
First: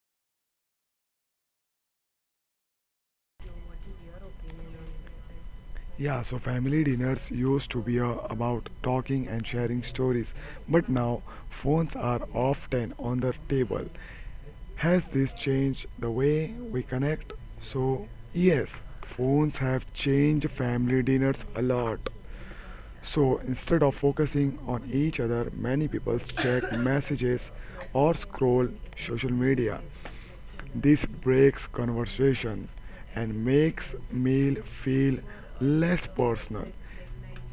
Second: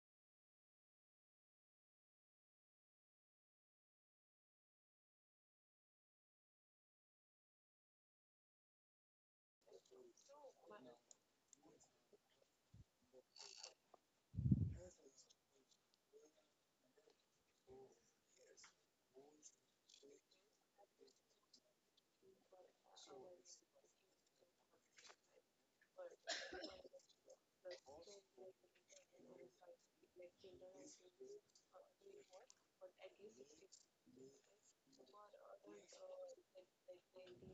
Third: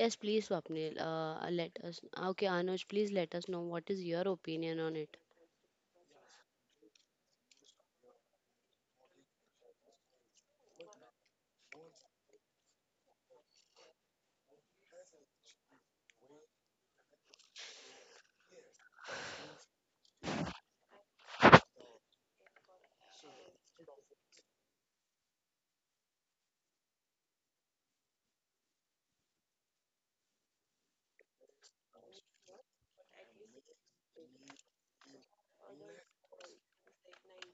S1: Yes, please Swapnil, let us, okay Anuj, please let us know what is your opinion on
S3: Yeah, so family dinners used to be about talking and sharing stories, but now phones are often on the table. Has this changed the way we connect? So, yes, phones have changed family dinners a lot. So, instead of focusing on each other, many people check messages or scroll social media. This breaks conversation and makes meal feel less personal.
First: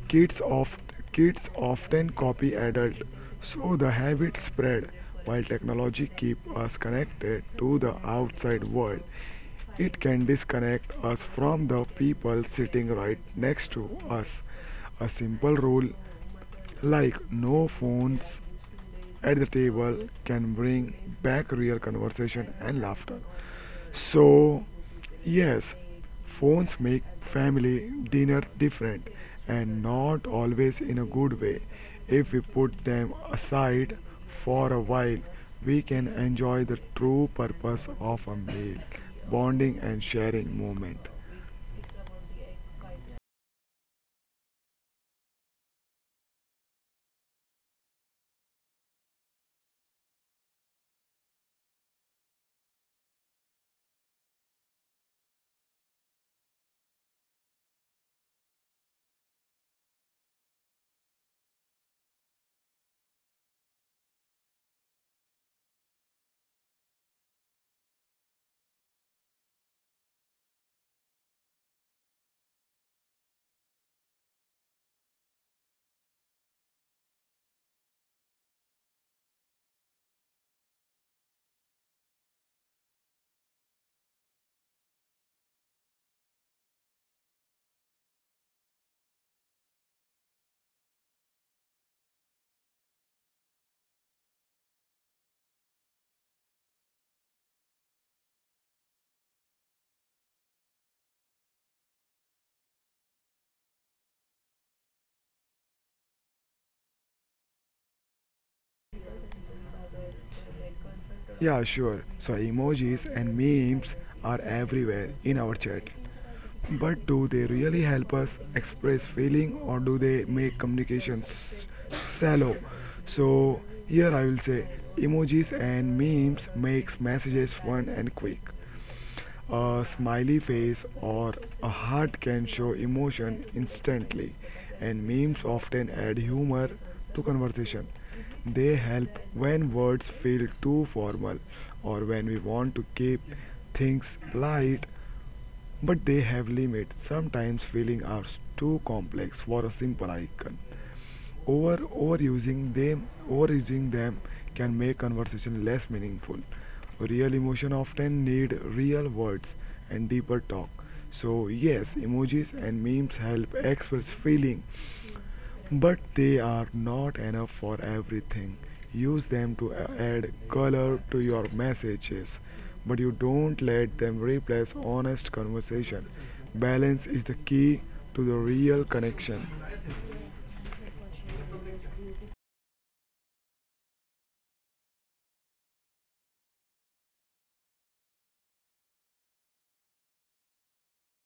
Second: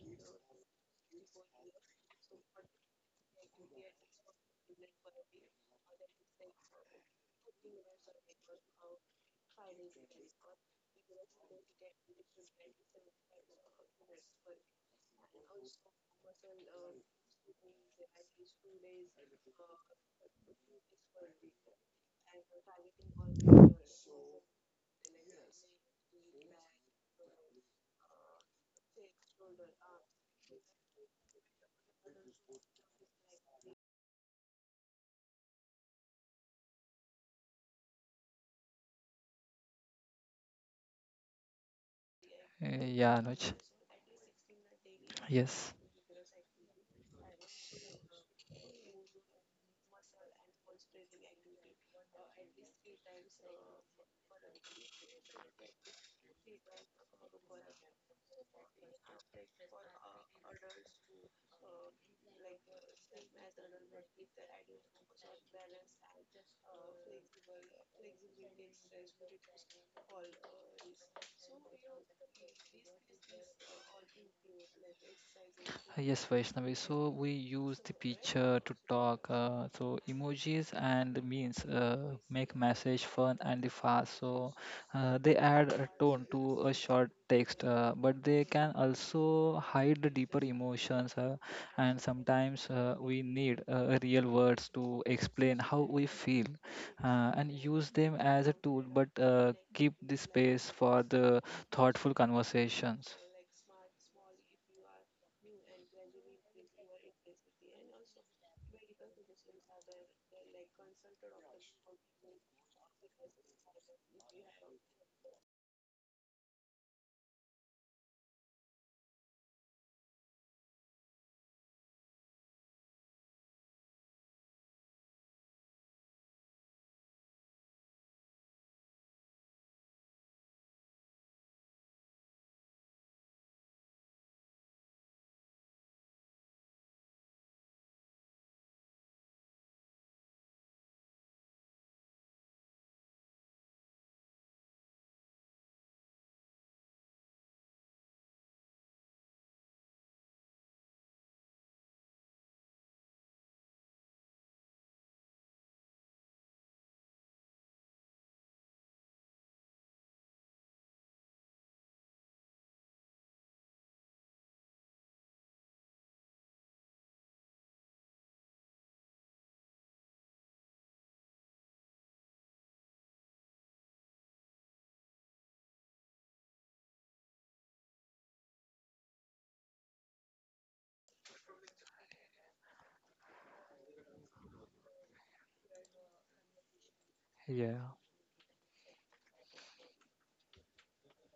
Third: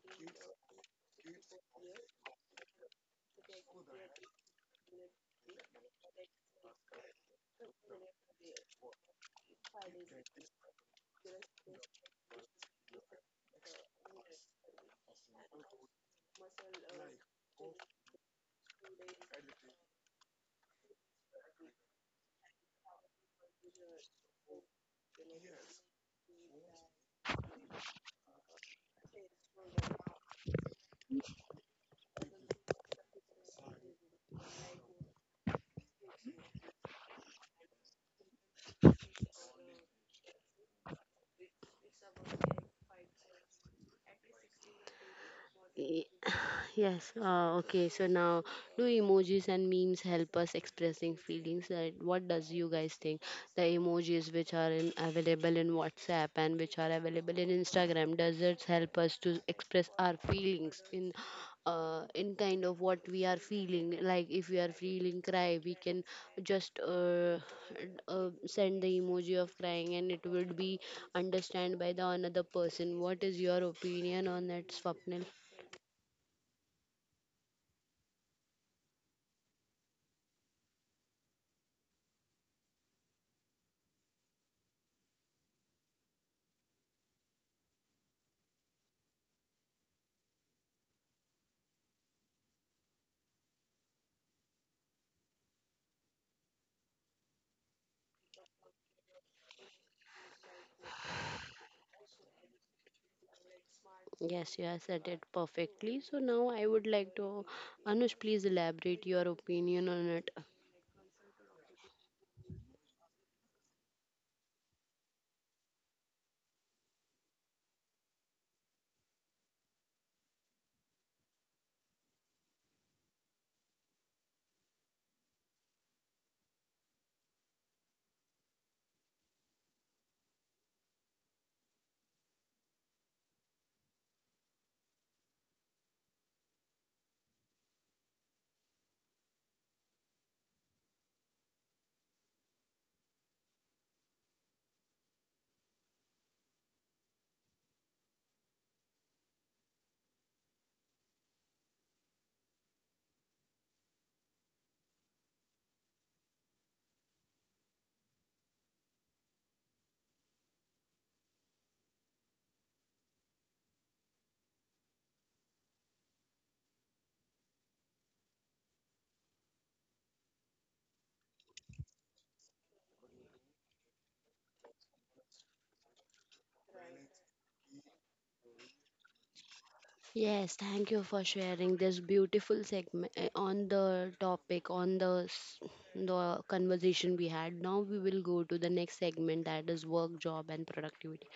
S3: Kids oft Kids often copy adults, so the habit spread. While technology keep us connected to the outside world, it can disconnect us from the people sitting right next to us. A simple rule like no phones at the table can bring back real conversation and laughter. So, yes, phones make family dinner different and not always in a good way. If we put them aside for a while, we can enjoy the true purpose of a meal, bonding and sharing moment.
S2: Yeah, Anuj. Yes.
S1: it. Yes, okay. So now, do emojis and memes help us expressing feelings? Like, what does you guys think? The emojis which are in, available in WhatsApp and which are available in Instagram, does it help us to express our feelings in kind of what we are feeling? Like, if we are feeling cry, we can just send the emoji of crying, and it would be understand by the another person. What is your opinion on that, Swapnil?
S2: Yes, Vaishnavi. So we use the picture to talk. So emojis and memes make message fun and the fast. So they add a tone to a short text, but they can also hide the deeper emotions. And sometimes we need real words to explain how we feel, and use them as a tool, but keep the space for the thoughtful conversations.
S1: Yes, you have said it perfectly. So now I would like to, Anush, please elaborate your opinion on it.
S3: Yeah, sure. So emojis and memes are everywhere in our chat. But do they really help us express feeling or do they make communications shallow? So here I will say emojis and memes makes messages fun and quick. A smiley face or a heart can show emotion instantly, and memes often add humor to conversation. They help when words feel too formal or when we want to keep things light, but they have limits. Sometimes feelings are too complex for a simple icon. Overusing them can make conversation less meaningful. Real emotion often need real words and deeper talk. So yes, emojis and memes help express feeling, but they are not enough for everything. Use them to add color to your messages, but you don't let them replace honest conversation. Balance is the key to the real connection.
S1: Yes, thank you for sharing this beautiful segment on the topic, on the the conversation we had. Now
S2: Yeah.
S1: we will go to the next segment, that is work, job and productivity.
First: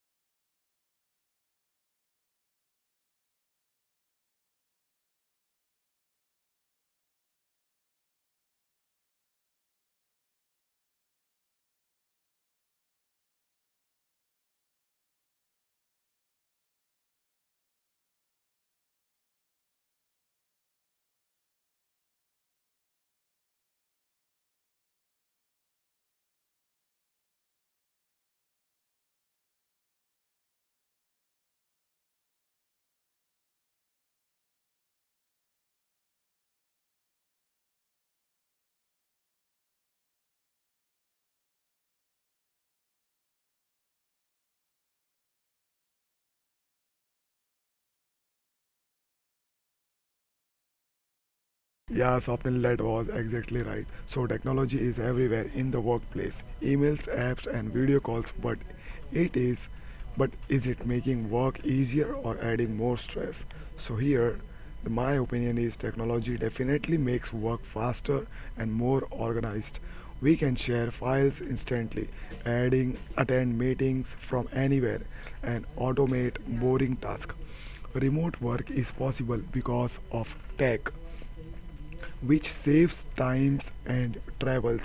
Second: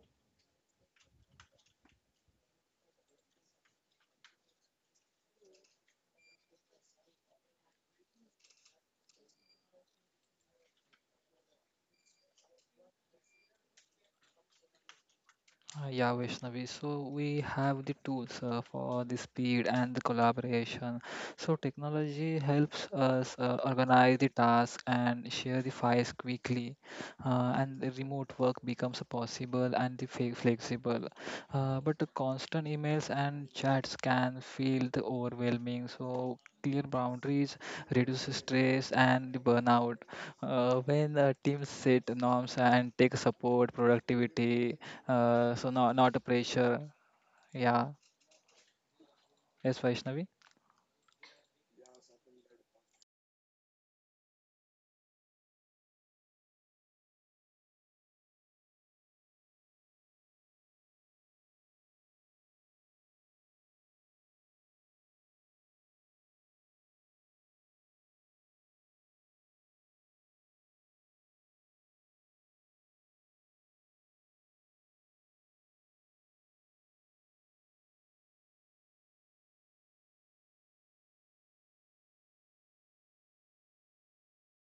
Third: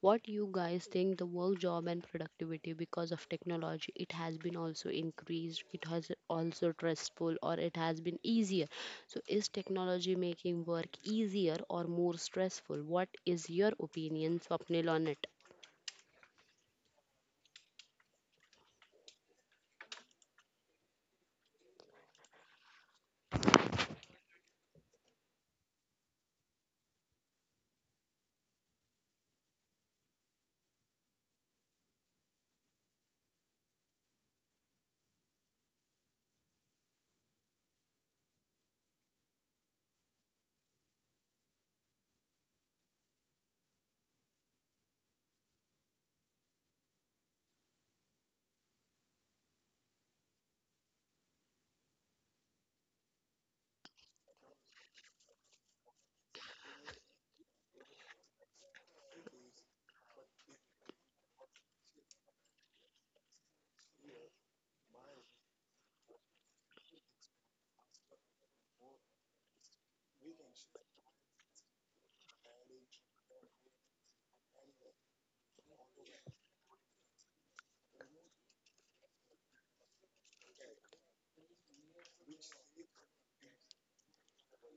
S1: What you guys think the work, job and productivity, because of technology it has been also increased, it has also stressful or it has been easier. So is technology making work easier or more stressful? What is your opinion, Swapnil, on it?
S2: Yeah, Vaishnavi. So we have the tools for the speed and the collaboration. So technology helps us organize the task and share the files quickly, and the remote work becomes possible and the flexible. But the constant emails and chats can feel the overwhelming. So clear boundaries reduces stress and the burnout. When teams set norms and take support, productivity so not a pressure. Yeah. Yes, Vaishnavi.
S3: Yeah, Swapnil, that was exactly right. So technology is everywhere in the workplace, emails, apps, and video calls. It is, but is it making work easier or adding more stress? So here, my opinion is technology definitely makes work faster and more organized. We can share files instantly, adding attend meetings from anywhere, and automate boring tasks. Remote work is possible because of tech which saves times and travels.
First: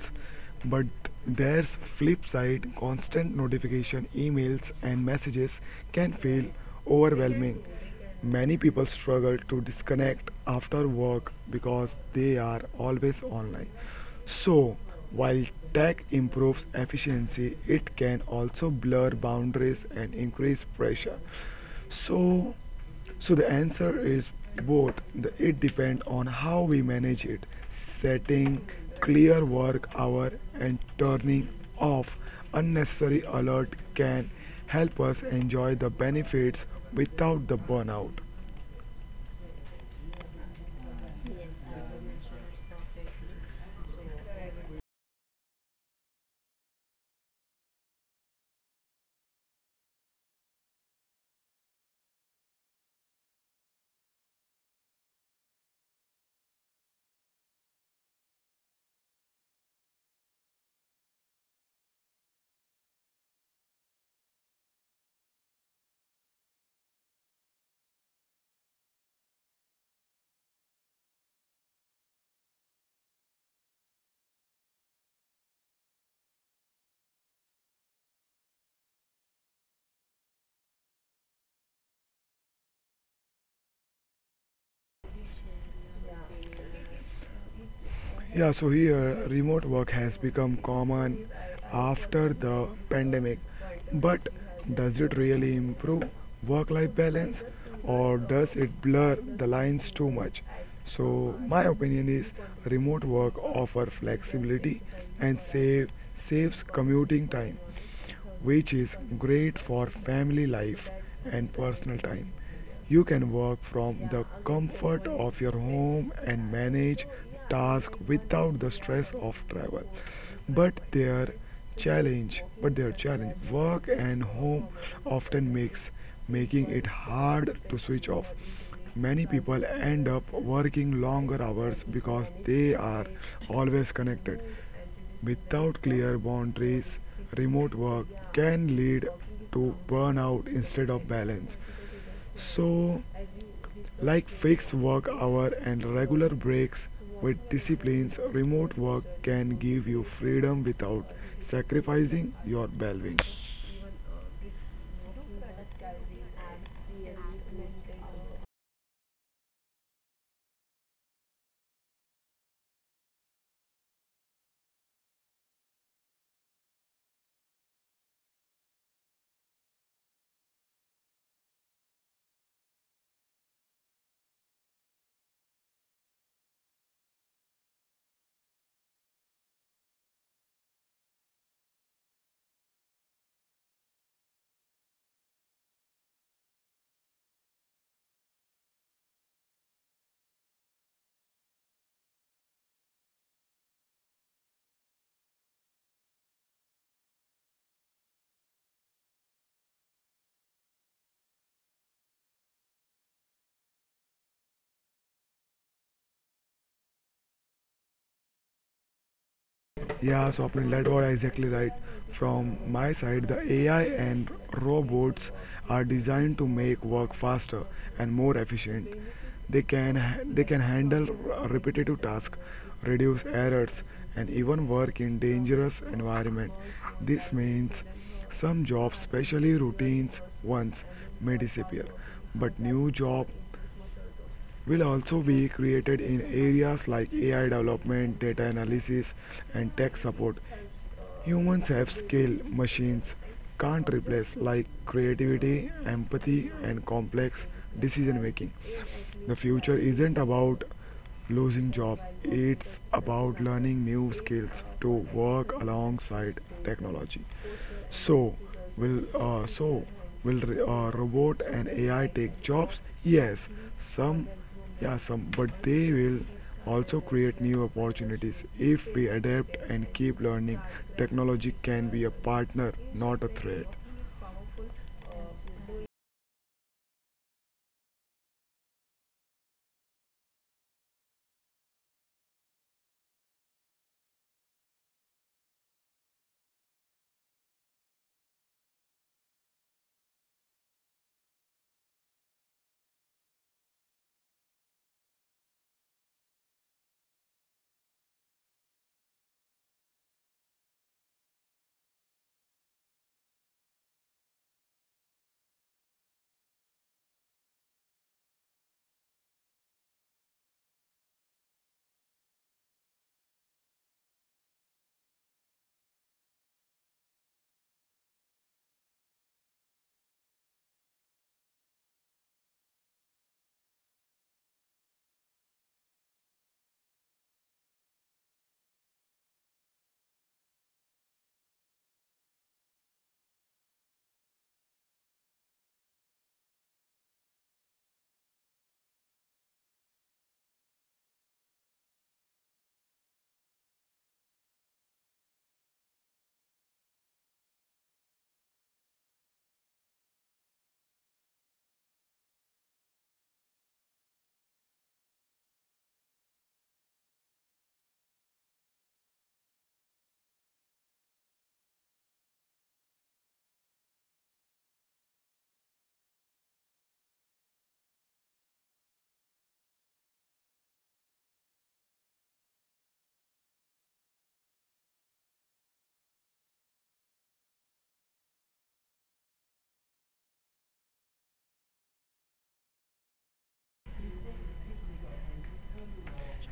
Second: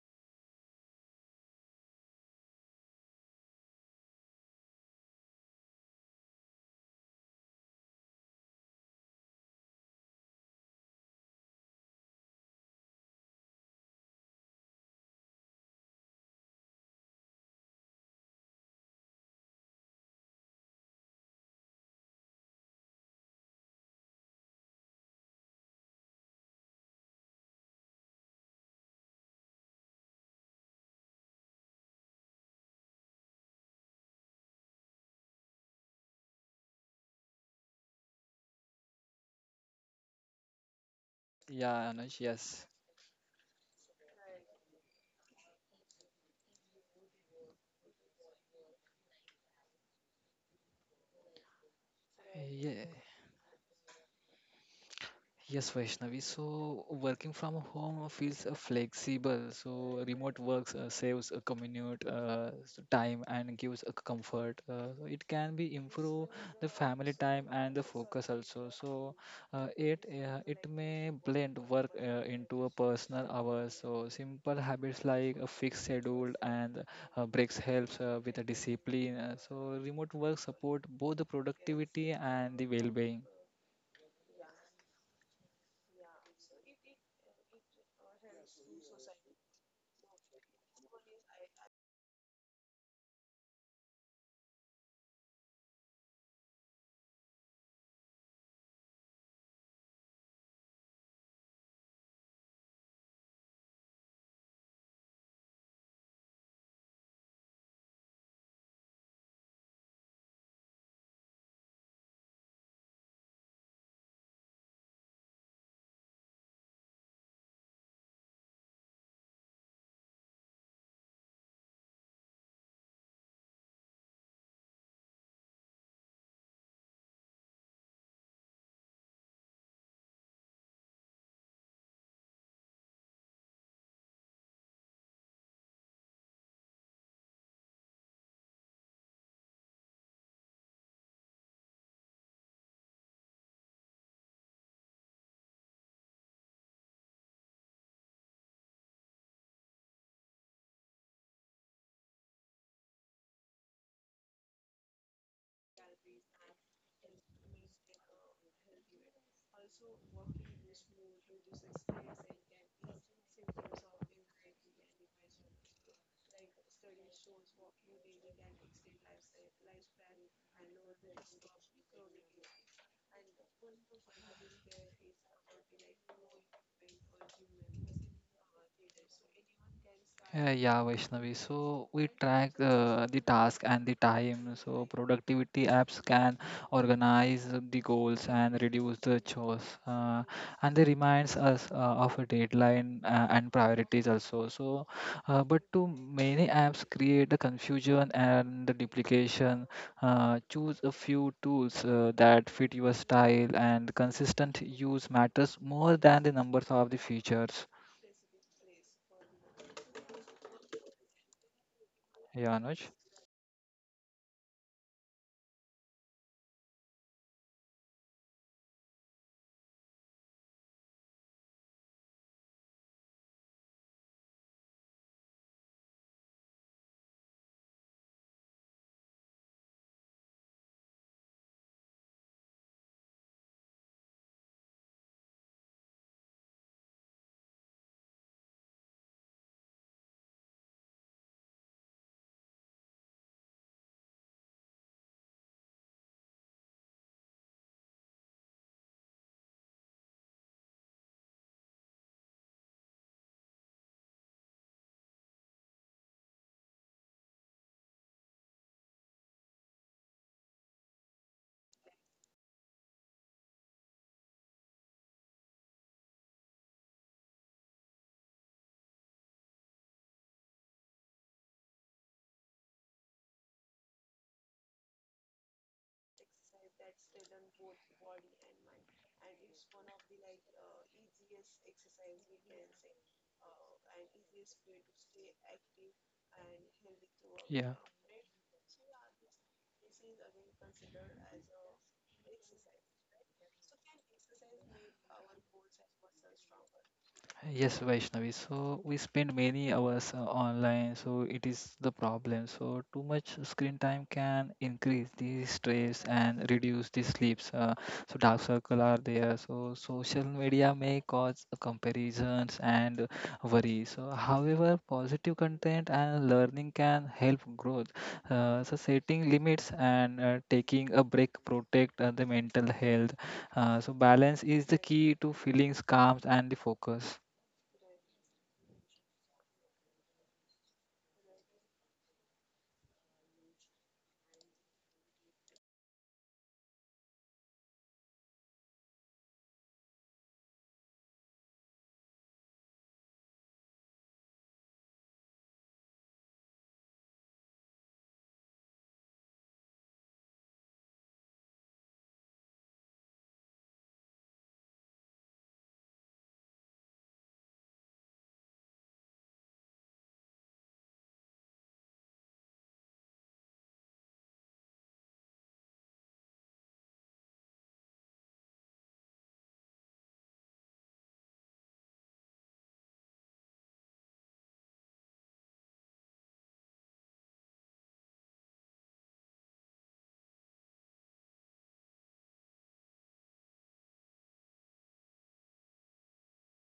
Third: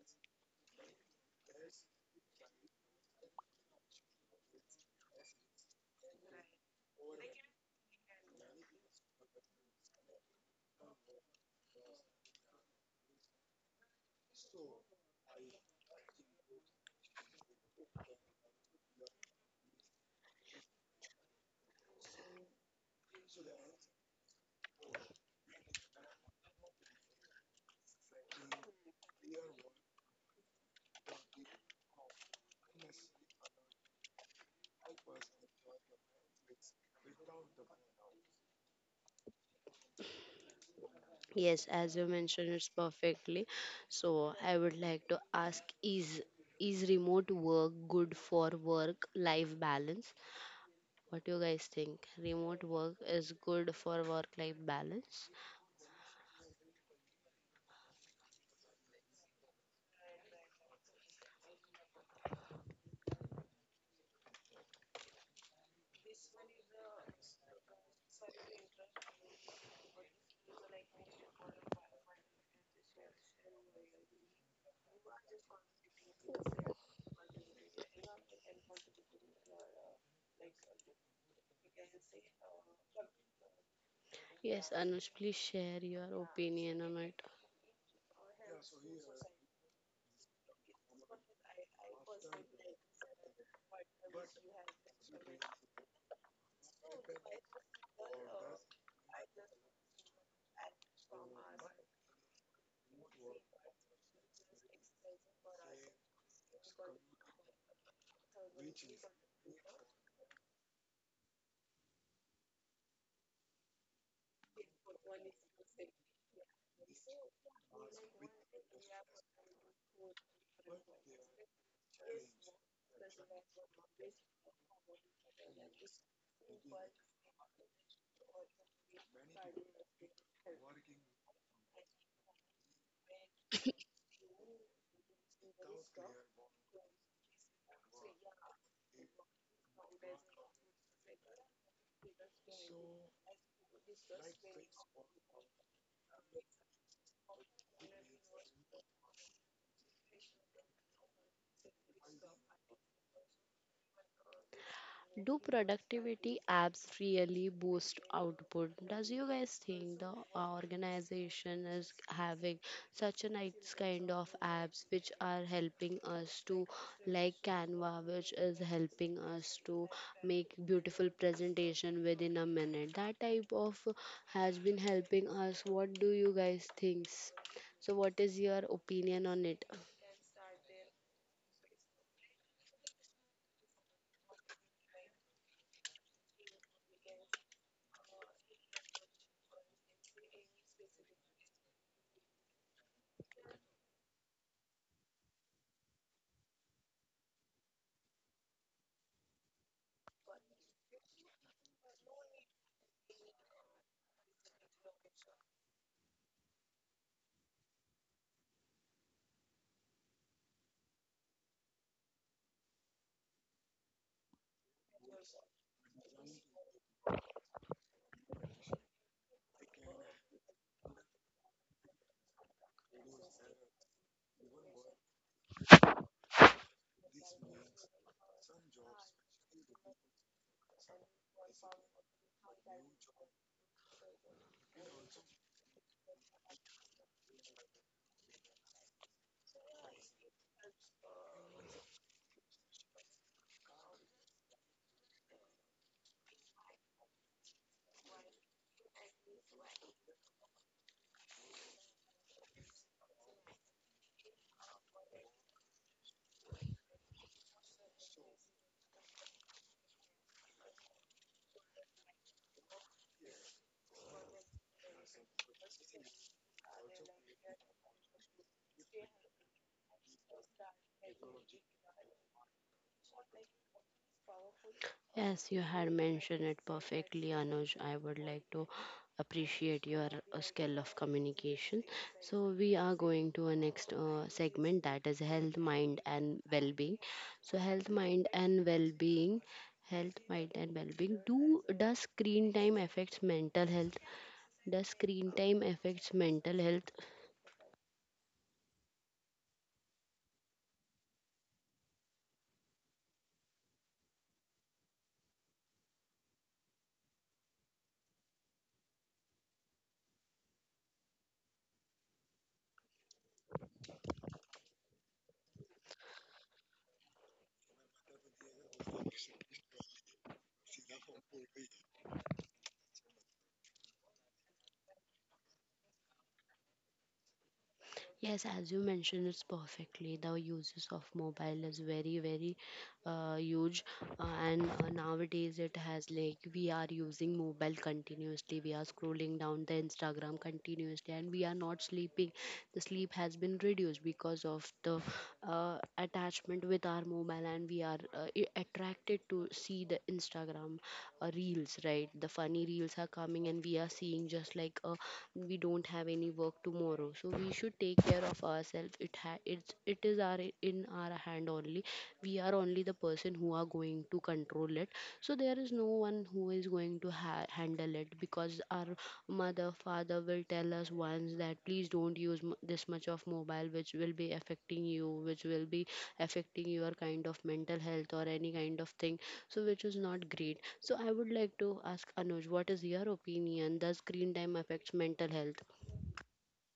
S3: But there's flip side, constant notification, emails and messages can feel overwhelming. Many people struggle to disconnect after work because they are always online. So, while tech improves efficiency, it can also blur boundaries and increase pressure. So, so the answer is both. It depends on how we manage it, setting clear work hour and turning off unnecessary alert can help us enjoy the benefits without the burnout.
S1: Yes,
S2: Yeah,
S1: as you
S2: Anuj.
S1: mentioned,
S2: Yes.
S1: it's perfectly. So I would like to ask is, remote work good for work life balance? What do you guys think? Remote
S2: Yeah.
S1: work is good for work life balance?
S2: Yes, Vaishnavi. So working from home feels flexible. So remote works saves a commute time and gives a comfort. So it can be improve the family time and the focus also. So it may blend work into a personal hours. So simple habits like a fixed schedule and breaks helps with a discipline. So remote work support both the productivity and the well-being.
S1: Yes, Anush, please share your opinion on it.
S3: Yeah, so here remote work has become common after the pandemic. But does it really improve work life balance or does it blur the lines too much? So, my opinion is remote work offers flexibility and saves commuting time which is great for family life and personal time. You can work from the comfort of your home and manage tasks without the stress of travel. But their but their challenge, work and home often mix, making it hard to switch off. Many people end up working longer hours because they are always connected. Without clear boundaries, remote work can lead to burnout instead of balance. So, like fixed work hour and regular breaks with disciplines, remote work can give you freedom without sacrificing your well-being.
S1: Do productivity apps really boost output? Does you guys think the organization is having such a nice kind of apps which are helping us to, like Canva, which is helping us to make beautiful presentation within a minute? That type of has been helping us. What do you guys think? So what is your opinion on it?
S2: Yeah, Vaishnavi. So we track the task and the time. So productivity apps can organize the goals and reduce the chores. And they reminds us of a deadline and priorities also. So, but too many apps create a confusion and the duplication. Choose a few tools that fit your style, and consistent use matters more than the numbers of the features.
S3: Yeah, Swapnil, that was exactly right.
S2: Yeah,
S3: From
S2: Anuj.
S3: my side, the AI and robots are designed to make work faster and more efficient. They can they can handle repetitive tasks, reduce errors, and even work in dangerous environment. This means some jobs, especially routines ones, may disappear, but new job will also be created in areas like AI development, data analysis, and tech support. Humans have skill machines can't replace, like creativity, empathy, and complex decision making. The future isn't about losing job, it's about learning new skills to work alongside technology. So, so will robot and AI take jobs? Yes, some, yeah, some, but they will also create new opportunities if we adapt and keep learning. Technology can be a partner, not a threat.
S1: Yes, you had mentioned it perfectly, Anuj. I would like to appreciate your skill of communication. So, we are going to a next segment, that is health, mind, and well being. So,
S2: Yeah.
S1: health, mind, and well being. Health, mind, and well being. Do does screen time affects mental health? Does screen time affects mental health?
S2: Yes, Vaishnavi. So we spend many hours online, so it is the problem. So too much screen time can increase the stress and reduce the sleeps. So dark circle are there. So social media may cause comparisons and worry. So however, positive content and learning can help growth. So setting limits and taking a break protect the mental health. So balance is the key to feelings, calm, and the focus.
S1: Yes, as you mentioned, it's perfectly. The uses of mobile is very, very huge, and nowadays it has like we are using mobile continuously. We are scrolling down the Instagram continuously, and we are not sleeping. The sleep has been reduced because of the attachment with our mobile, and we are attracted to see the Instagram reels. Right, the funny reels are coming, and we are seeing just like a we don't have any work tomorrow, so we should take care of ourselves. It's it is our in our hand only. We are only the person who are going to control it. So there is no one who is going to handle it, because our mother father will tell us once that please don't use this much of mobile, which will be affecting you, which will be affecting your kind of mental health or any kind of thing, so which is not great. So I would like to ask Anuj, what is your opinion? Does screen time affects mental health?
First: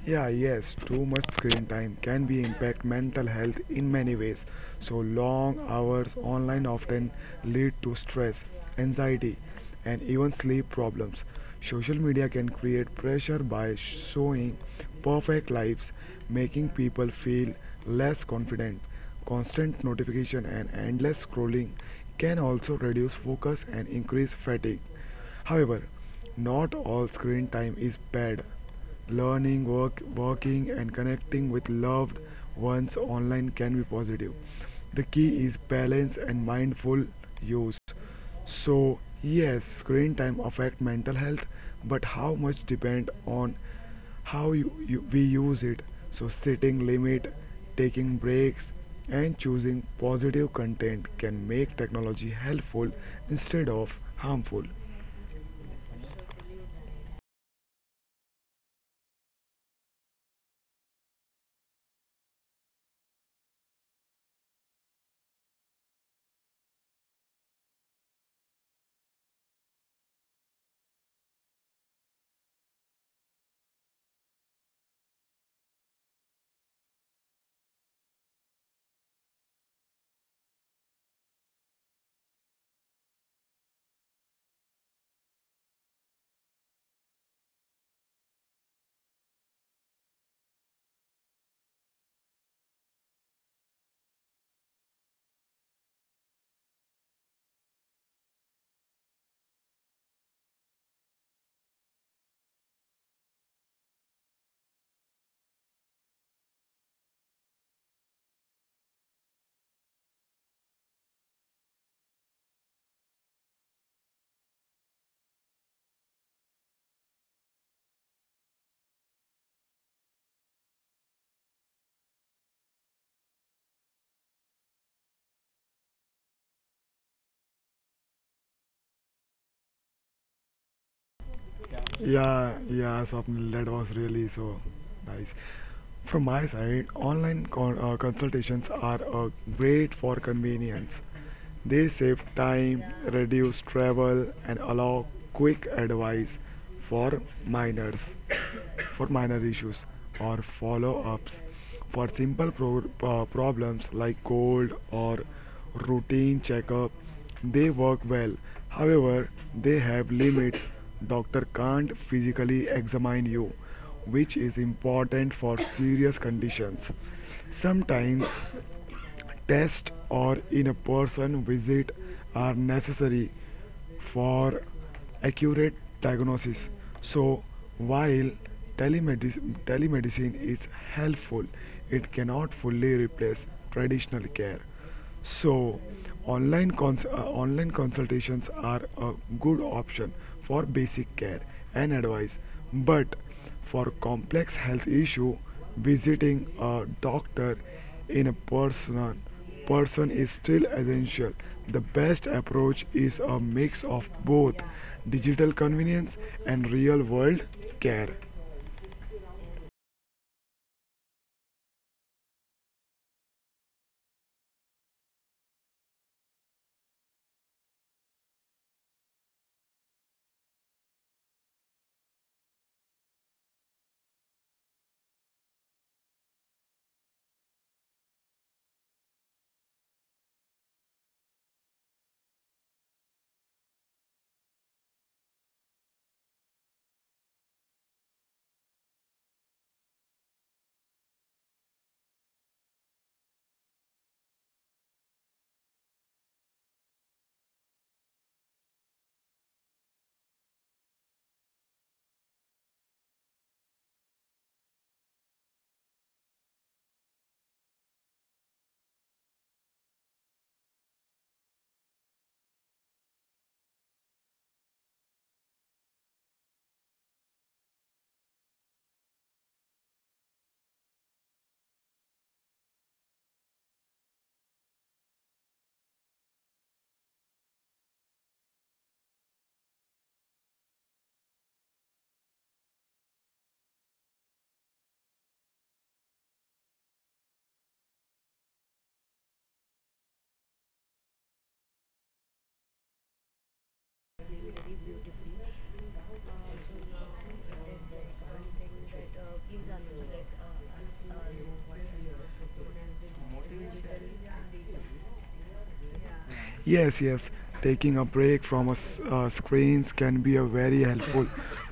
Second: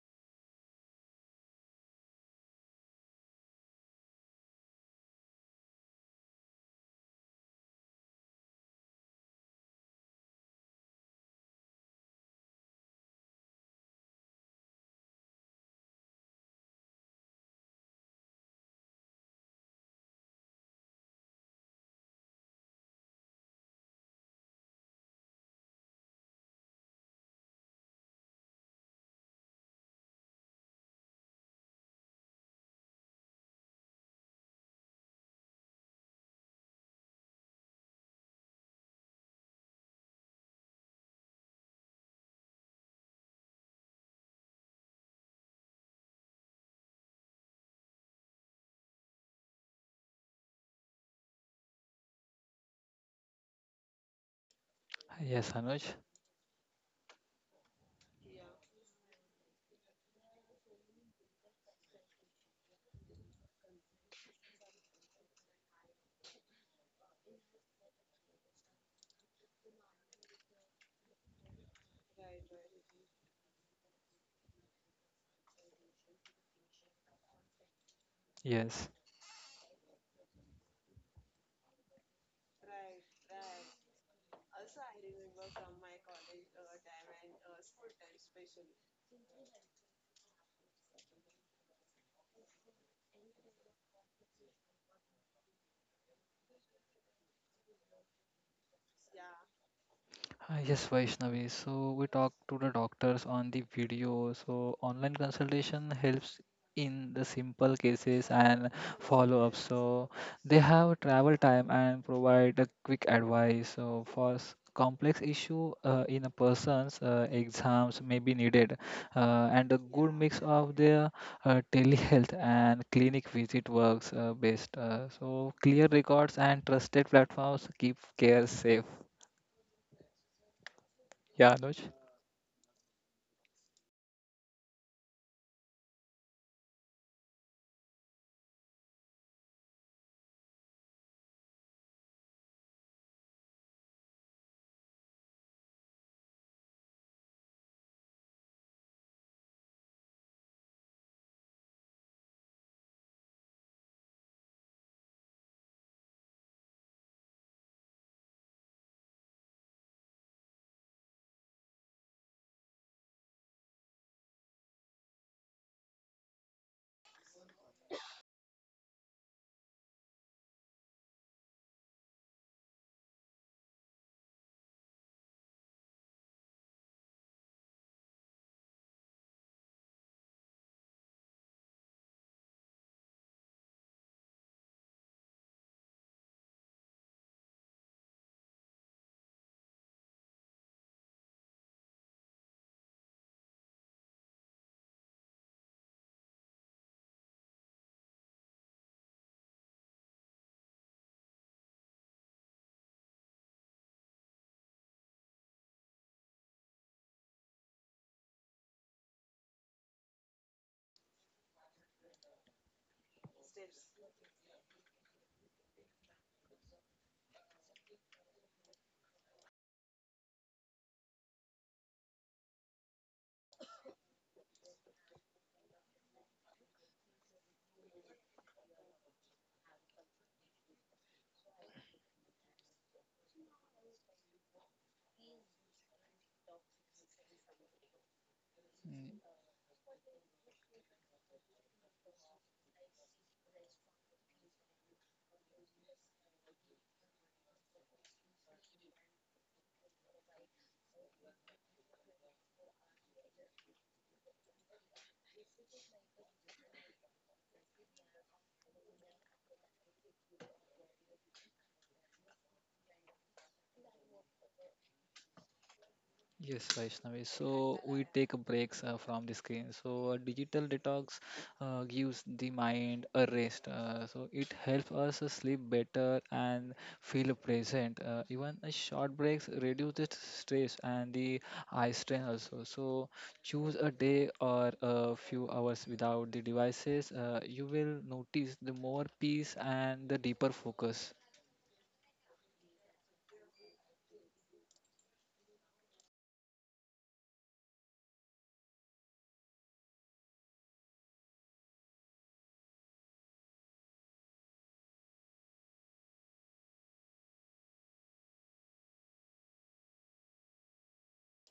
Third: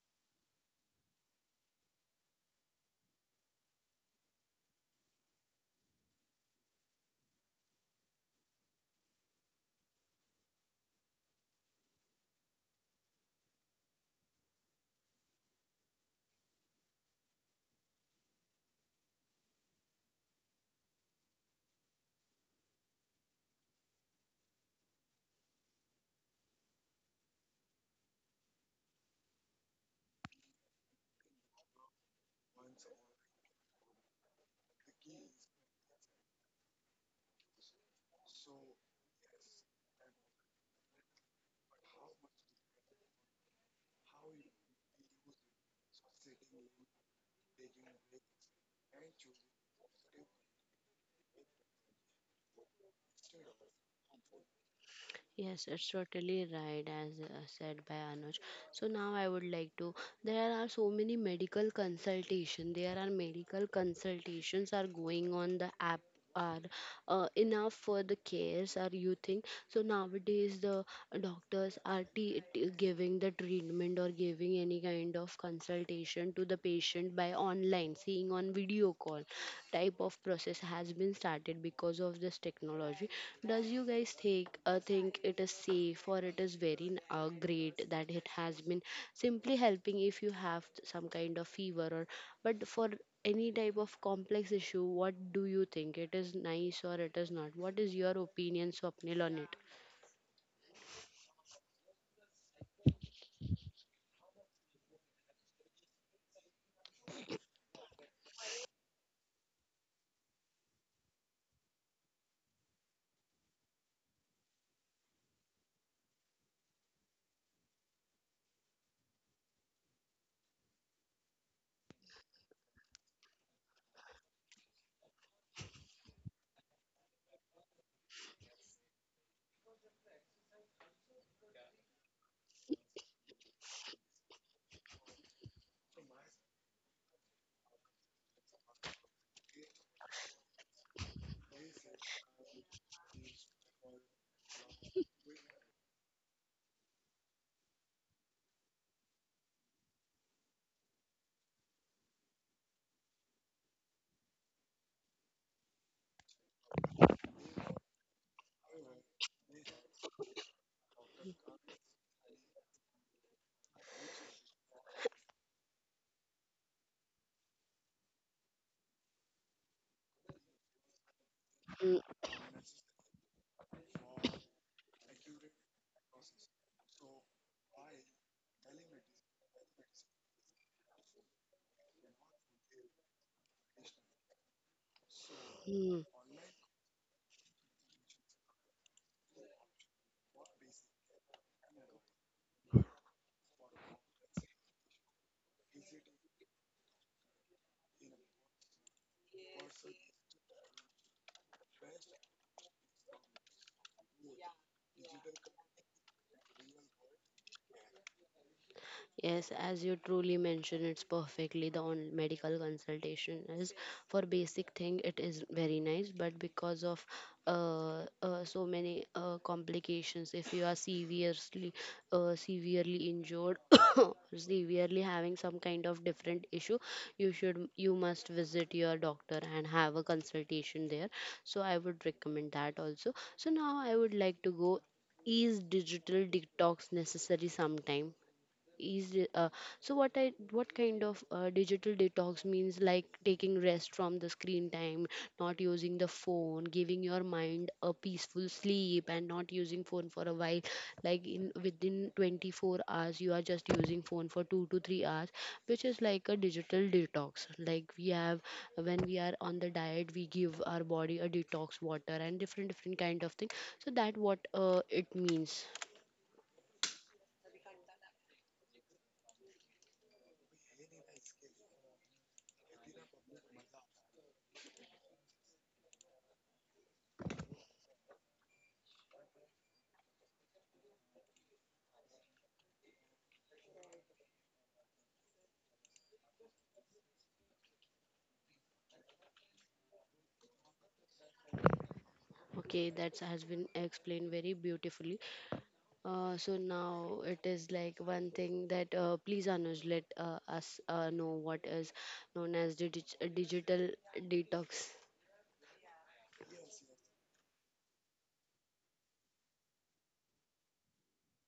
S3: Yeah, yes, too much screen time can be impact mental health in many ways. So long hours online often lead to stress, anxiety, and even sleep problems. Social media can create pressure by showing perfect lives, making people feel less confident. Constant notification and endless scrolling can also reduce focus and increase fatigue. However, not all screen time is bad. Learning, working, and connecting with loved ones online can be positive. The key is balance and mindful use. So, yes, screen time affects mental health, but how much depends on how we use it. So, setting limit, taking breaks, and choosing positive content can make technology helpful instead of harmful.
S2: Yes,
S1: Yes,
S2: Anuj.
S1: it's totally right, as said by Anuj. So now I would like to. There are so many medical consultation. There are medical consultations are going on the app are enough for the cares, are you think? So nowadays the doctors are giving the treatment or giving any kind of consultation to the patient by online seeing on
S2: Yes.
S1: video call type of process has been started because of this technology. Does you guys think it is safe, or it is very great that it has been simply helping if you have some kind of fever or, but for any type of complex issue, what do you think, it is nice or it is not? What is your opinion, swapnil, on it?
S2: Hi, yes, Vaishnavi. So we talk to the doctors on the video. So online consultation helps in the simple cases and follow up. So they have travel time and provide a quick advice. So for complex issue in a person's exams may be needed, and a good mix of their telehealth and clinic visit works best. So clear records and trusted platforms keep care safe. Yeah, Anuj.
S3: Yeah, Swapnil, that was really so nice. From my side, consultations are great for convenience. They save time, reduce travel, and allow quick advice for minors, minor issues or follow ups. For simple problems like cold or routine checkup, they work well. However, they have limits. Doctor can't physically examine you, which is important for serious conditions. Sometimes test or in person visit are necessary for accurate diagnosis. So, while telemedicine is helpful, it cannot fully replace traditional care. So,
S1: Mm-hmm.
S3: online consultations are a good option for basic care and advice, but for complex health issue, visiting a doctor in a person is still essential. The best approach is a mix of both digital convenience and real world care.
S1: Yes, as you truly mentioned, it's perfectly the on medical consultation is for basic thing. It is very nice, but because of so many complications, if you are severely severely injured, <coughs> severely having some kind of different issue, you should you must visit your doctor and have a consultation there. So I would recommend that also. So now I would like to go. Is digital detox necessary sometime? Is So what kind of digital detox means, like taking rest from the screen time, not using the phone, giving your mind a peaceful sleep and not using phone for a while, like in within 24 hours you are just using phone for 2 to 3 hours, which is like a digital detox. Like we have when we are on the diet, we give our body a detox water and different different kind of thing. So that what it means.
S2: Yes, Vaishnavi. So we take a breaks from the screen. So a digital detox gives the mind a rest. So it helps us sleep better and feel present. Even a short breaks reduce the stress and the eye strain also. So choose a day or a few hours without the devices. You will notice the more peace and the deeper focus.
S1: Okay, that has been explained very beautifully. So now it is like one thing that please Anuj, let us know what is known as the digital detox.
S3: Yes, yes. Taking a break from screens can be a very helpful.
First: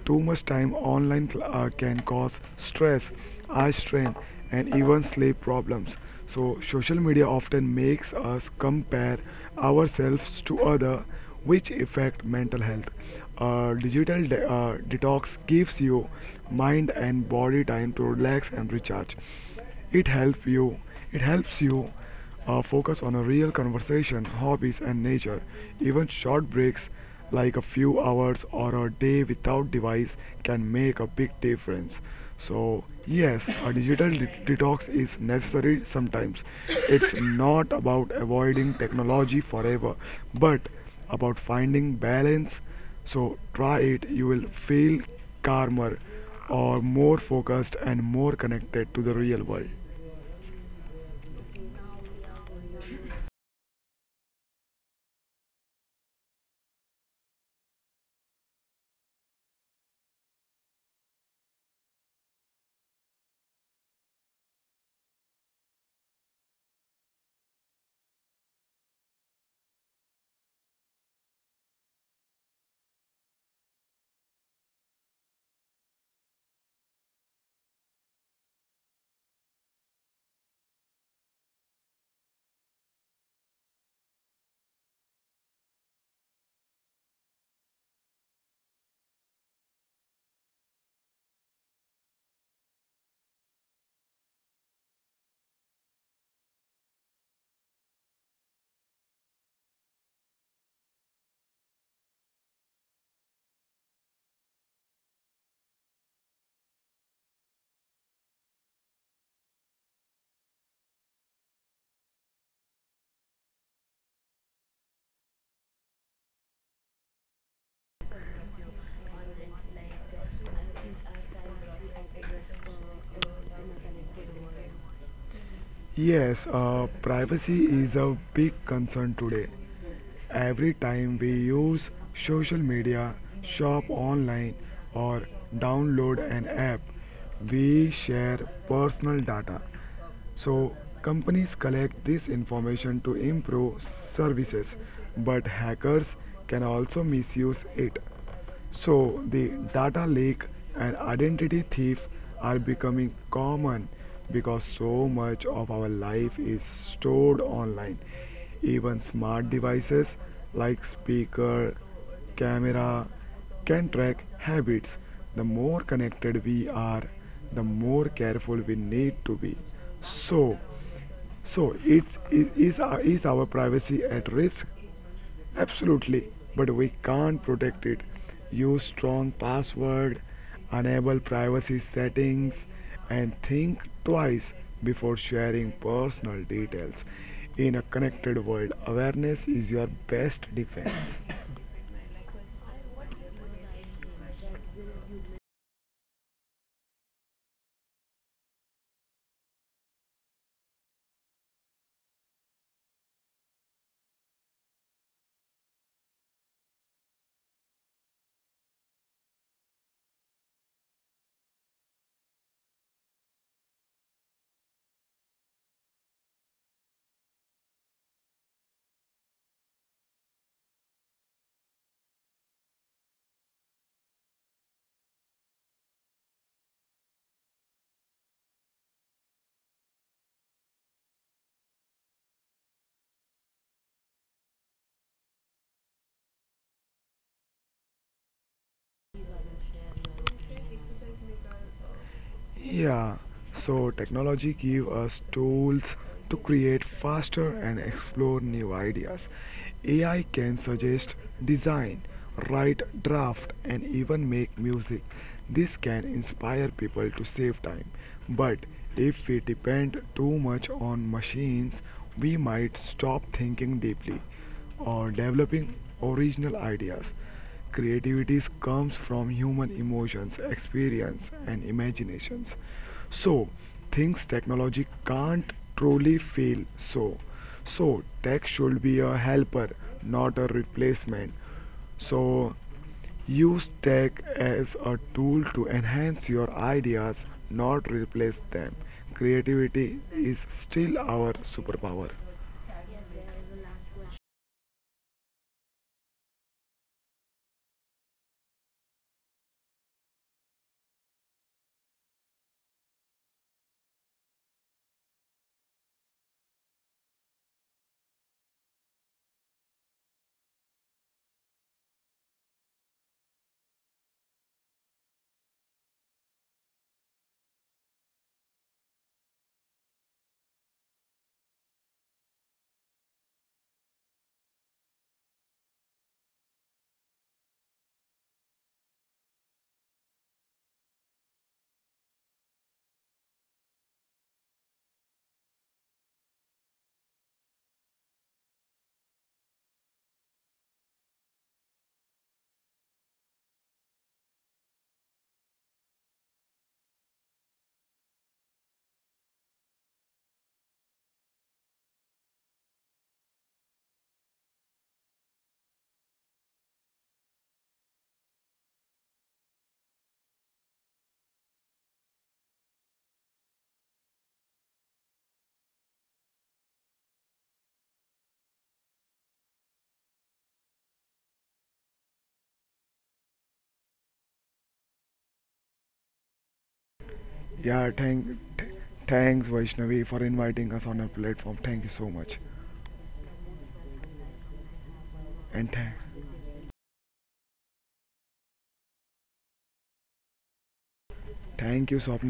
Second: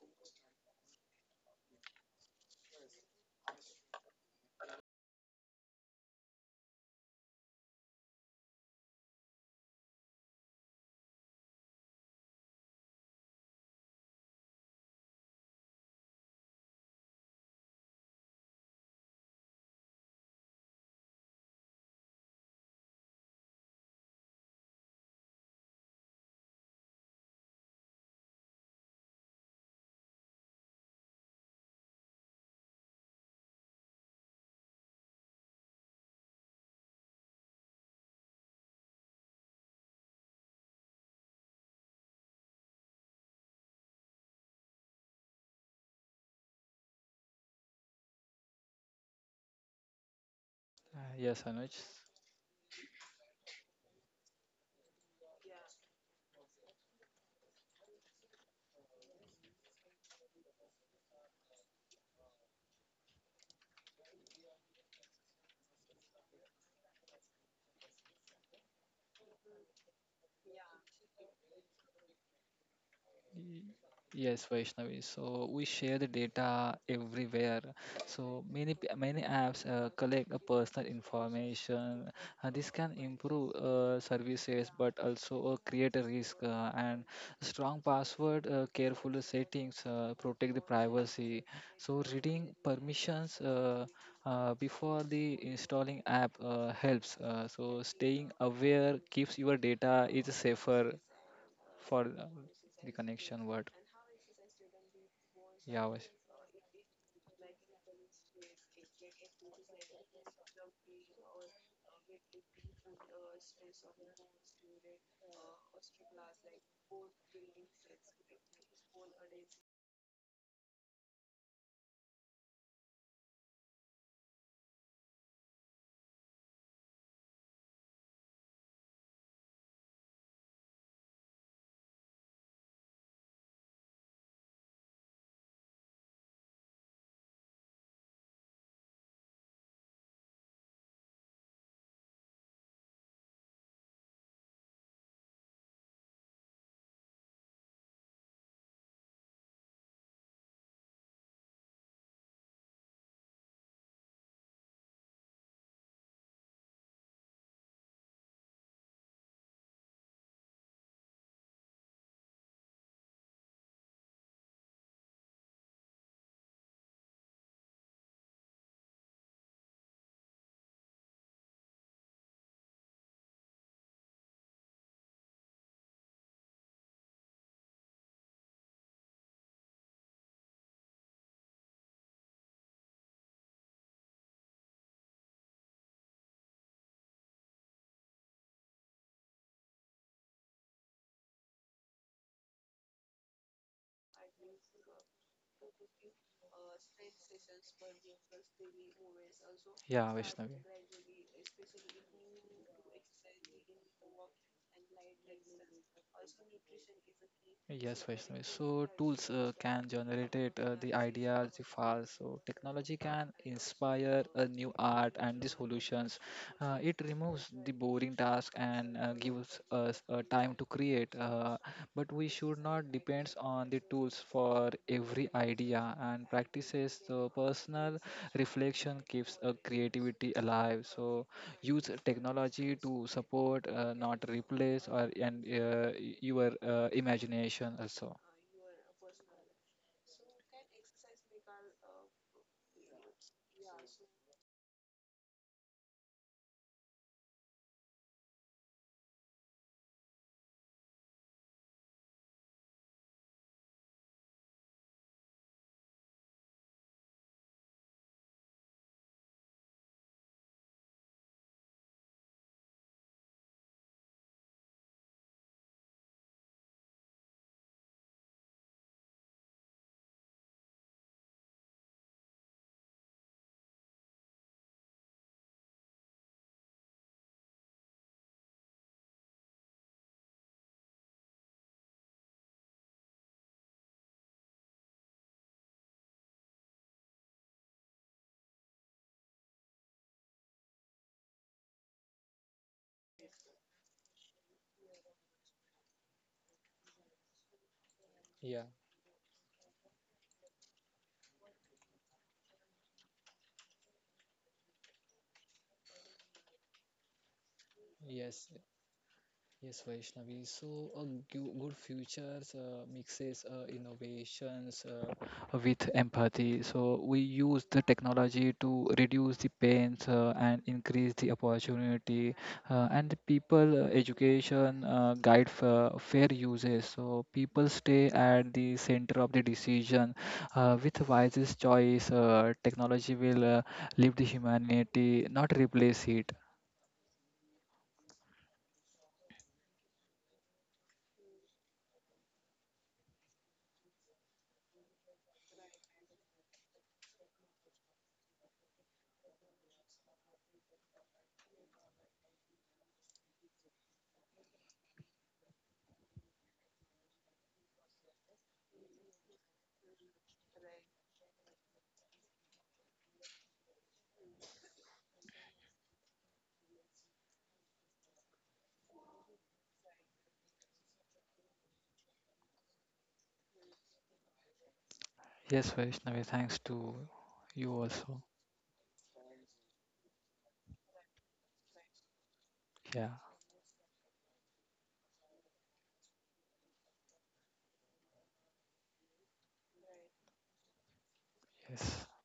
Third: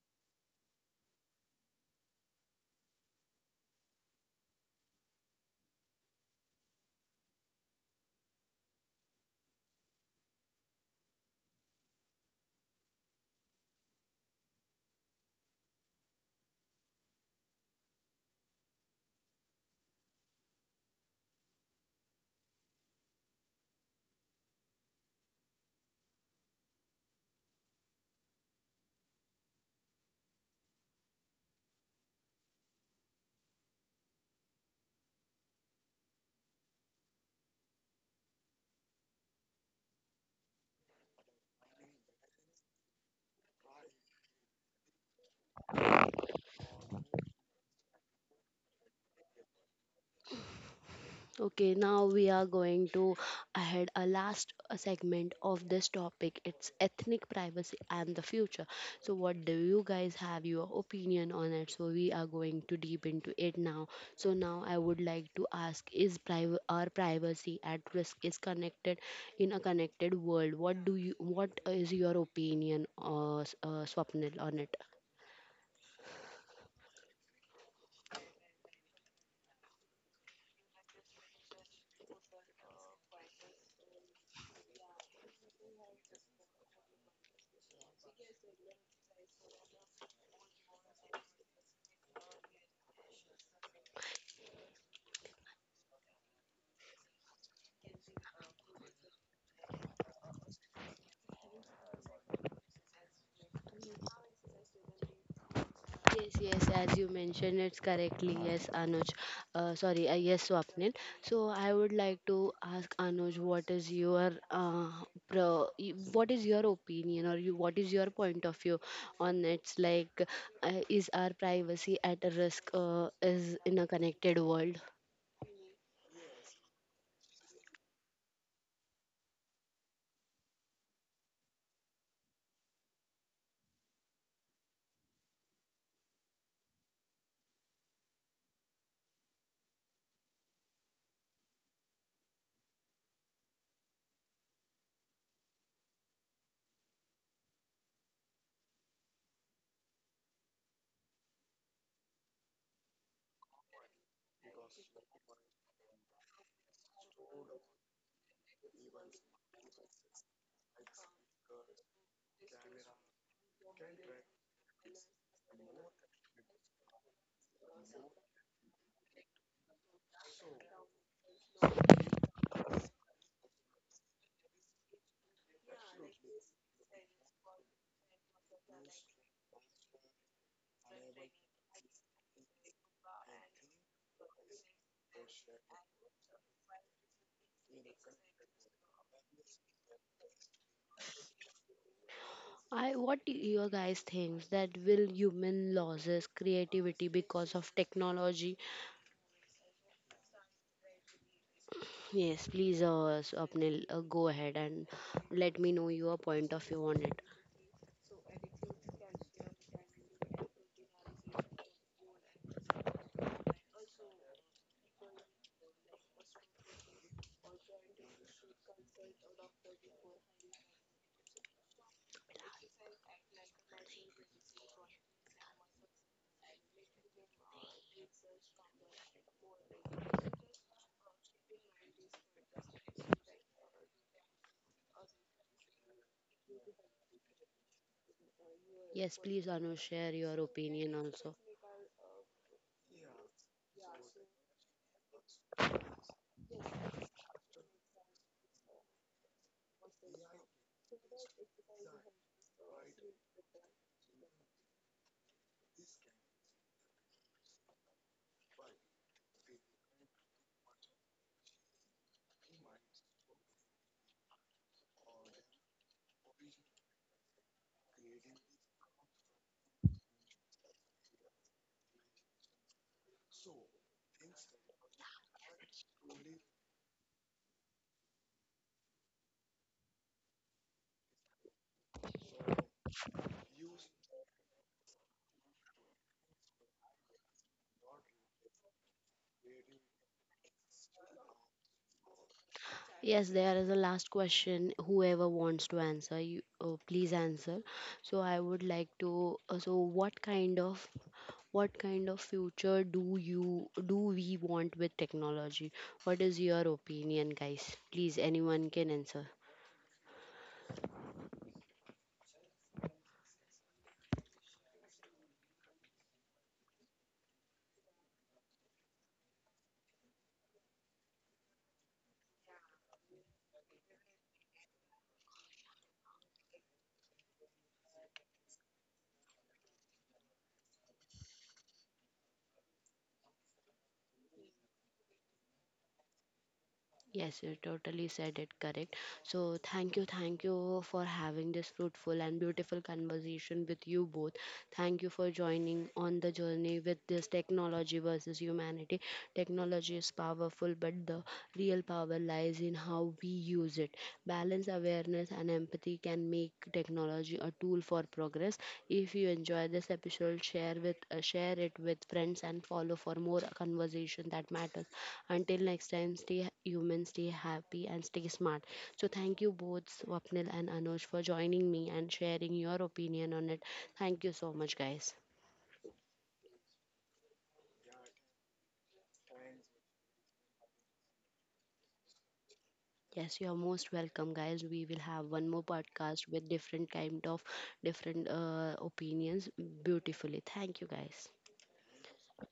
S3: Too much time online can cause stress, eye strain, and even sleep problems. So social media often makes us compare ourselves to other, which affect mental health. A detox gives you mind and body time to relax and recharge. It helps you. It helps you focus on a real conversation, hobbies, and nature. Even short breaks, like a few hours or a day without device, can make a big difference. So yes, a detox is necessary sometimes. It's not about avoiding technology forever, but about finding balance. So try it. You will feel calmer are more focused and more connected to the real world.
S2: Yes, Anuj.
S1: Okay, now we are going to ahead a last segment of this topic. It's ethnic privacy and the future. So, what do you guys have your opinion on it? So, we are going to deep into it now. So, now I would like to ask: Is our privacy at risk? Is connected in a connected world? What do you? What is your opinion, Swapnil,
S2: Yes,
S1: on it?
S2: Vaishnavi. So we share the data everywhere. So many apps collect a personal information. This can improve services, but also create a risk. And strong password, careful settings protect the privacy. So reading permissions before the installing app helps. So staying aware keeps your data is safer for the connection. Word. Yeah.
S1: Yes, yes, as you mentioned, it's correctly. Yes, Anuj. Sorry, yes, Swapnil. So I would like to ask Anuj, what is your what is your opinion, or you, what is your point of view on it's like is our privacy at a risk, is in a connected world?
S3: Yes, privacy is a big concern today. Every time we use social media, shop online, or download an app, we share personal data. So, companies collect this information to improve services, but hackers can also misuse it. So the data leak and identity thief are becoming common because so much of our life is stored online. Even smart devices like speaker, camera can track habits. The more connected we are, the more careful we need to be. So, so it's, is our privacy at risk? Absolutely, but we can't protect it. Use strong password, enable privacy settings, and think twice before sharing personal details. In a connected world, awareness is your best defense.
S1: I what do you guys think that will human losses creativity because of technology?
S2: Yeah, Vaishnavi.
S1: Yes, please, Apnil, go ahead and let me know your point of view on it.
S2: Yes, Vaishnavi. So tools can generate the ideas, the files. So technology can inspire a new art and the solutions. It removes the boring task and gives us time to create. But we should not depend on the tools for every idea and practices. So personal reflection keeps creativity alive. So use technology to support not replace or and your imagination also.
S1: Yes, please, Anu, share your opinion also.
S3: Yeah, so technology give us tools to create faster and explore new ideas. AI can suggest design, write draft and even make music. This can inspire people to save time. But if we depend too much on machines, we might stop thinking deeply or developing original ideas. Creativity comes from human emotions, experience, and imaginations. So, things technology can't truly feel so. So, tech should be a helper, not a replacement. So, use tech as a tool to enhance your ideas, not replace them. Creativity is still our superpower.
S1: Yes, there is a last question. Whoever wants to answer, you please answer. So I would
S2: Yeah,
S1: like to. So what kind of future do you do we want with technology? What is your opinion, guys? Please,
S2: yes.
S1: anyone can answer.
S2: Yes, Vaishnavi. So, a good futures mixes innovations with empathy. So, we use the technology to reduce the pains and increase the opportunity, and the people education guide for fair uses. So, people stay at the center of the decision. With wisest choice, technology will lift the humanity, not replace it.
S1: Yes, you totally said it correct. So, thank you for having this fruitful and beautiful conversation with you both. Thank you for joining on the journey with this technology versus humanity. Technology is powerful, but the real power lies in how we use it. Balance, awareness, and empathy can make technology a tool for progress. If you enjoy this episode, share with share it with friends and follow for more conversation that matters. Until next time, stay human, stay happy, and stay smart. So, thank you both, Swapnil and Anuj, for joining me and sharing your opinion on it. Thank you so much, guys.
S2: Yes, Vaishnavi. Thanks to you
S3: Yeah,
S2: also.
S3: thank, th- Thanks Vaishnavi for inviting us on our platform. Thank you so much.
S2: Yeah.
S1: Yes, you are most welcome, guys. We will have one more
S3: And tha-
S1: podcast with different kind of different opinions beautifully. Thank you, guys.
S3: Thank
S2: Yes.
S3: you, Swapnil.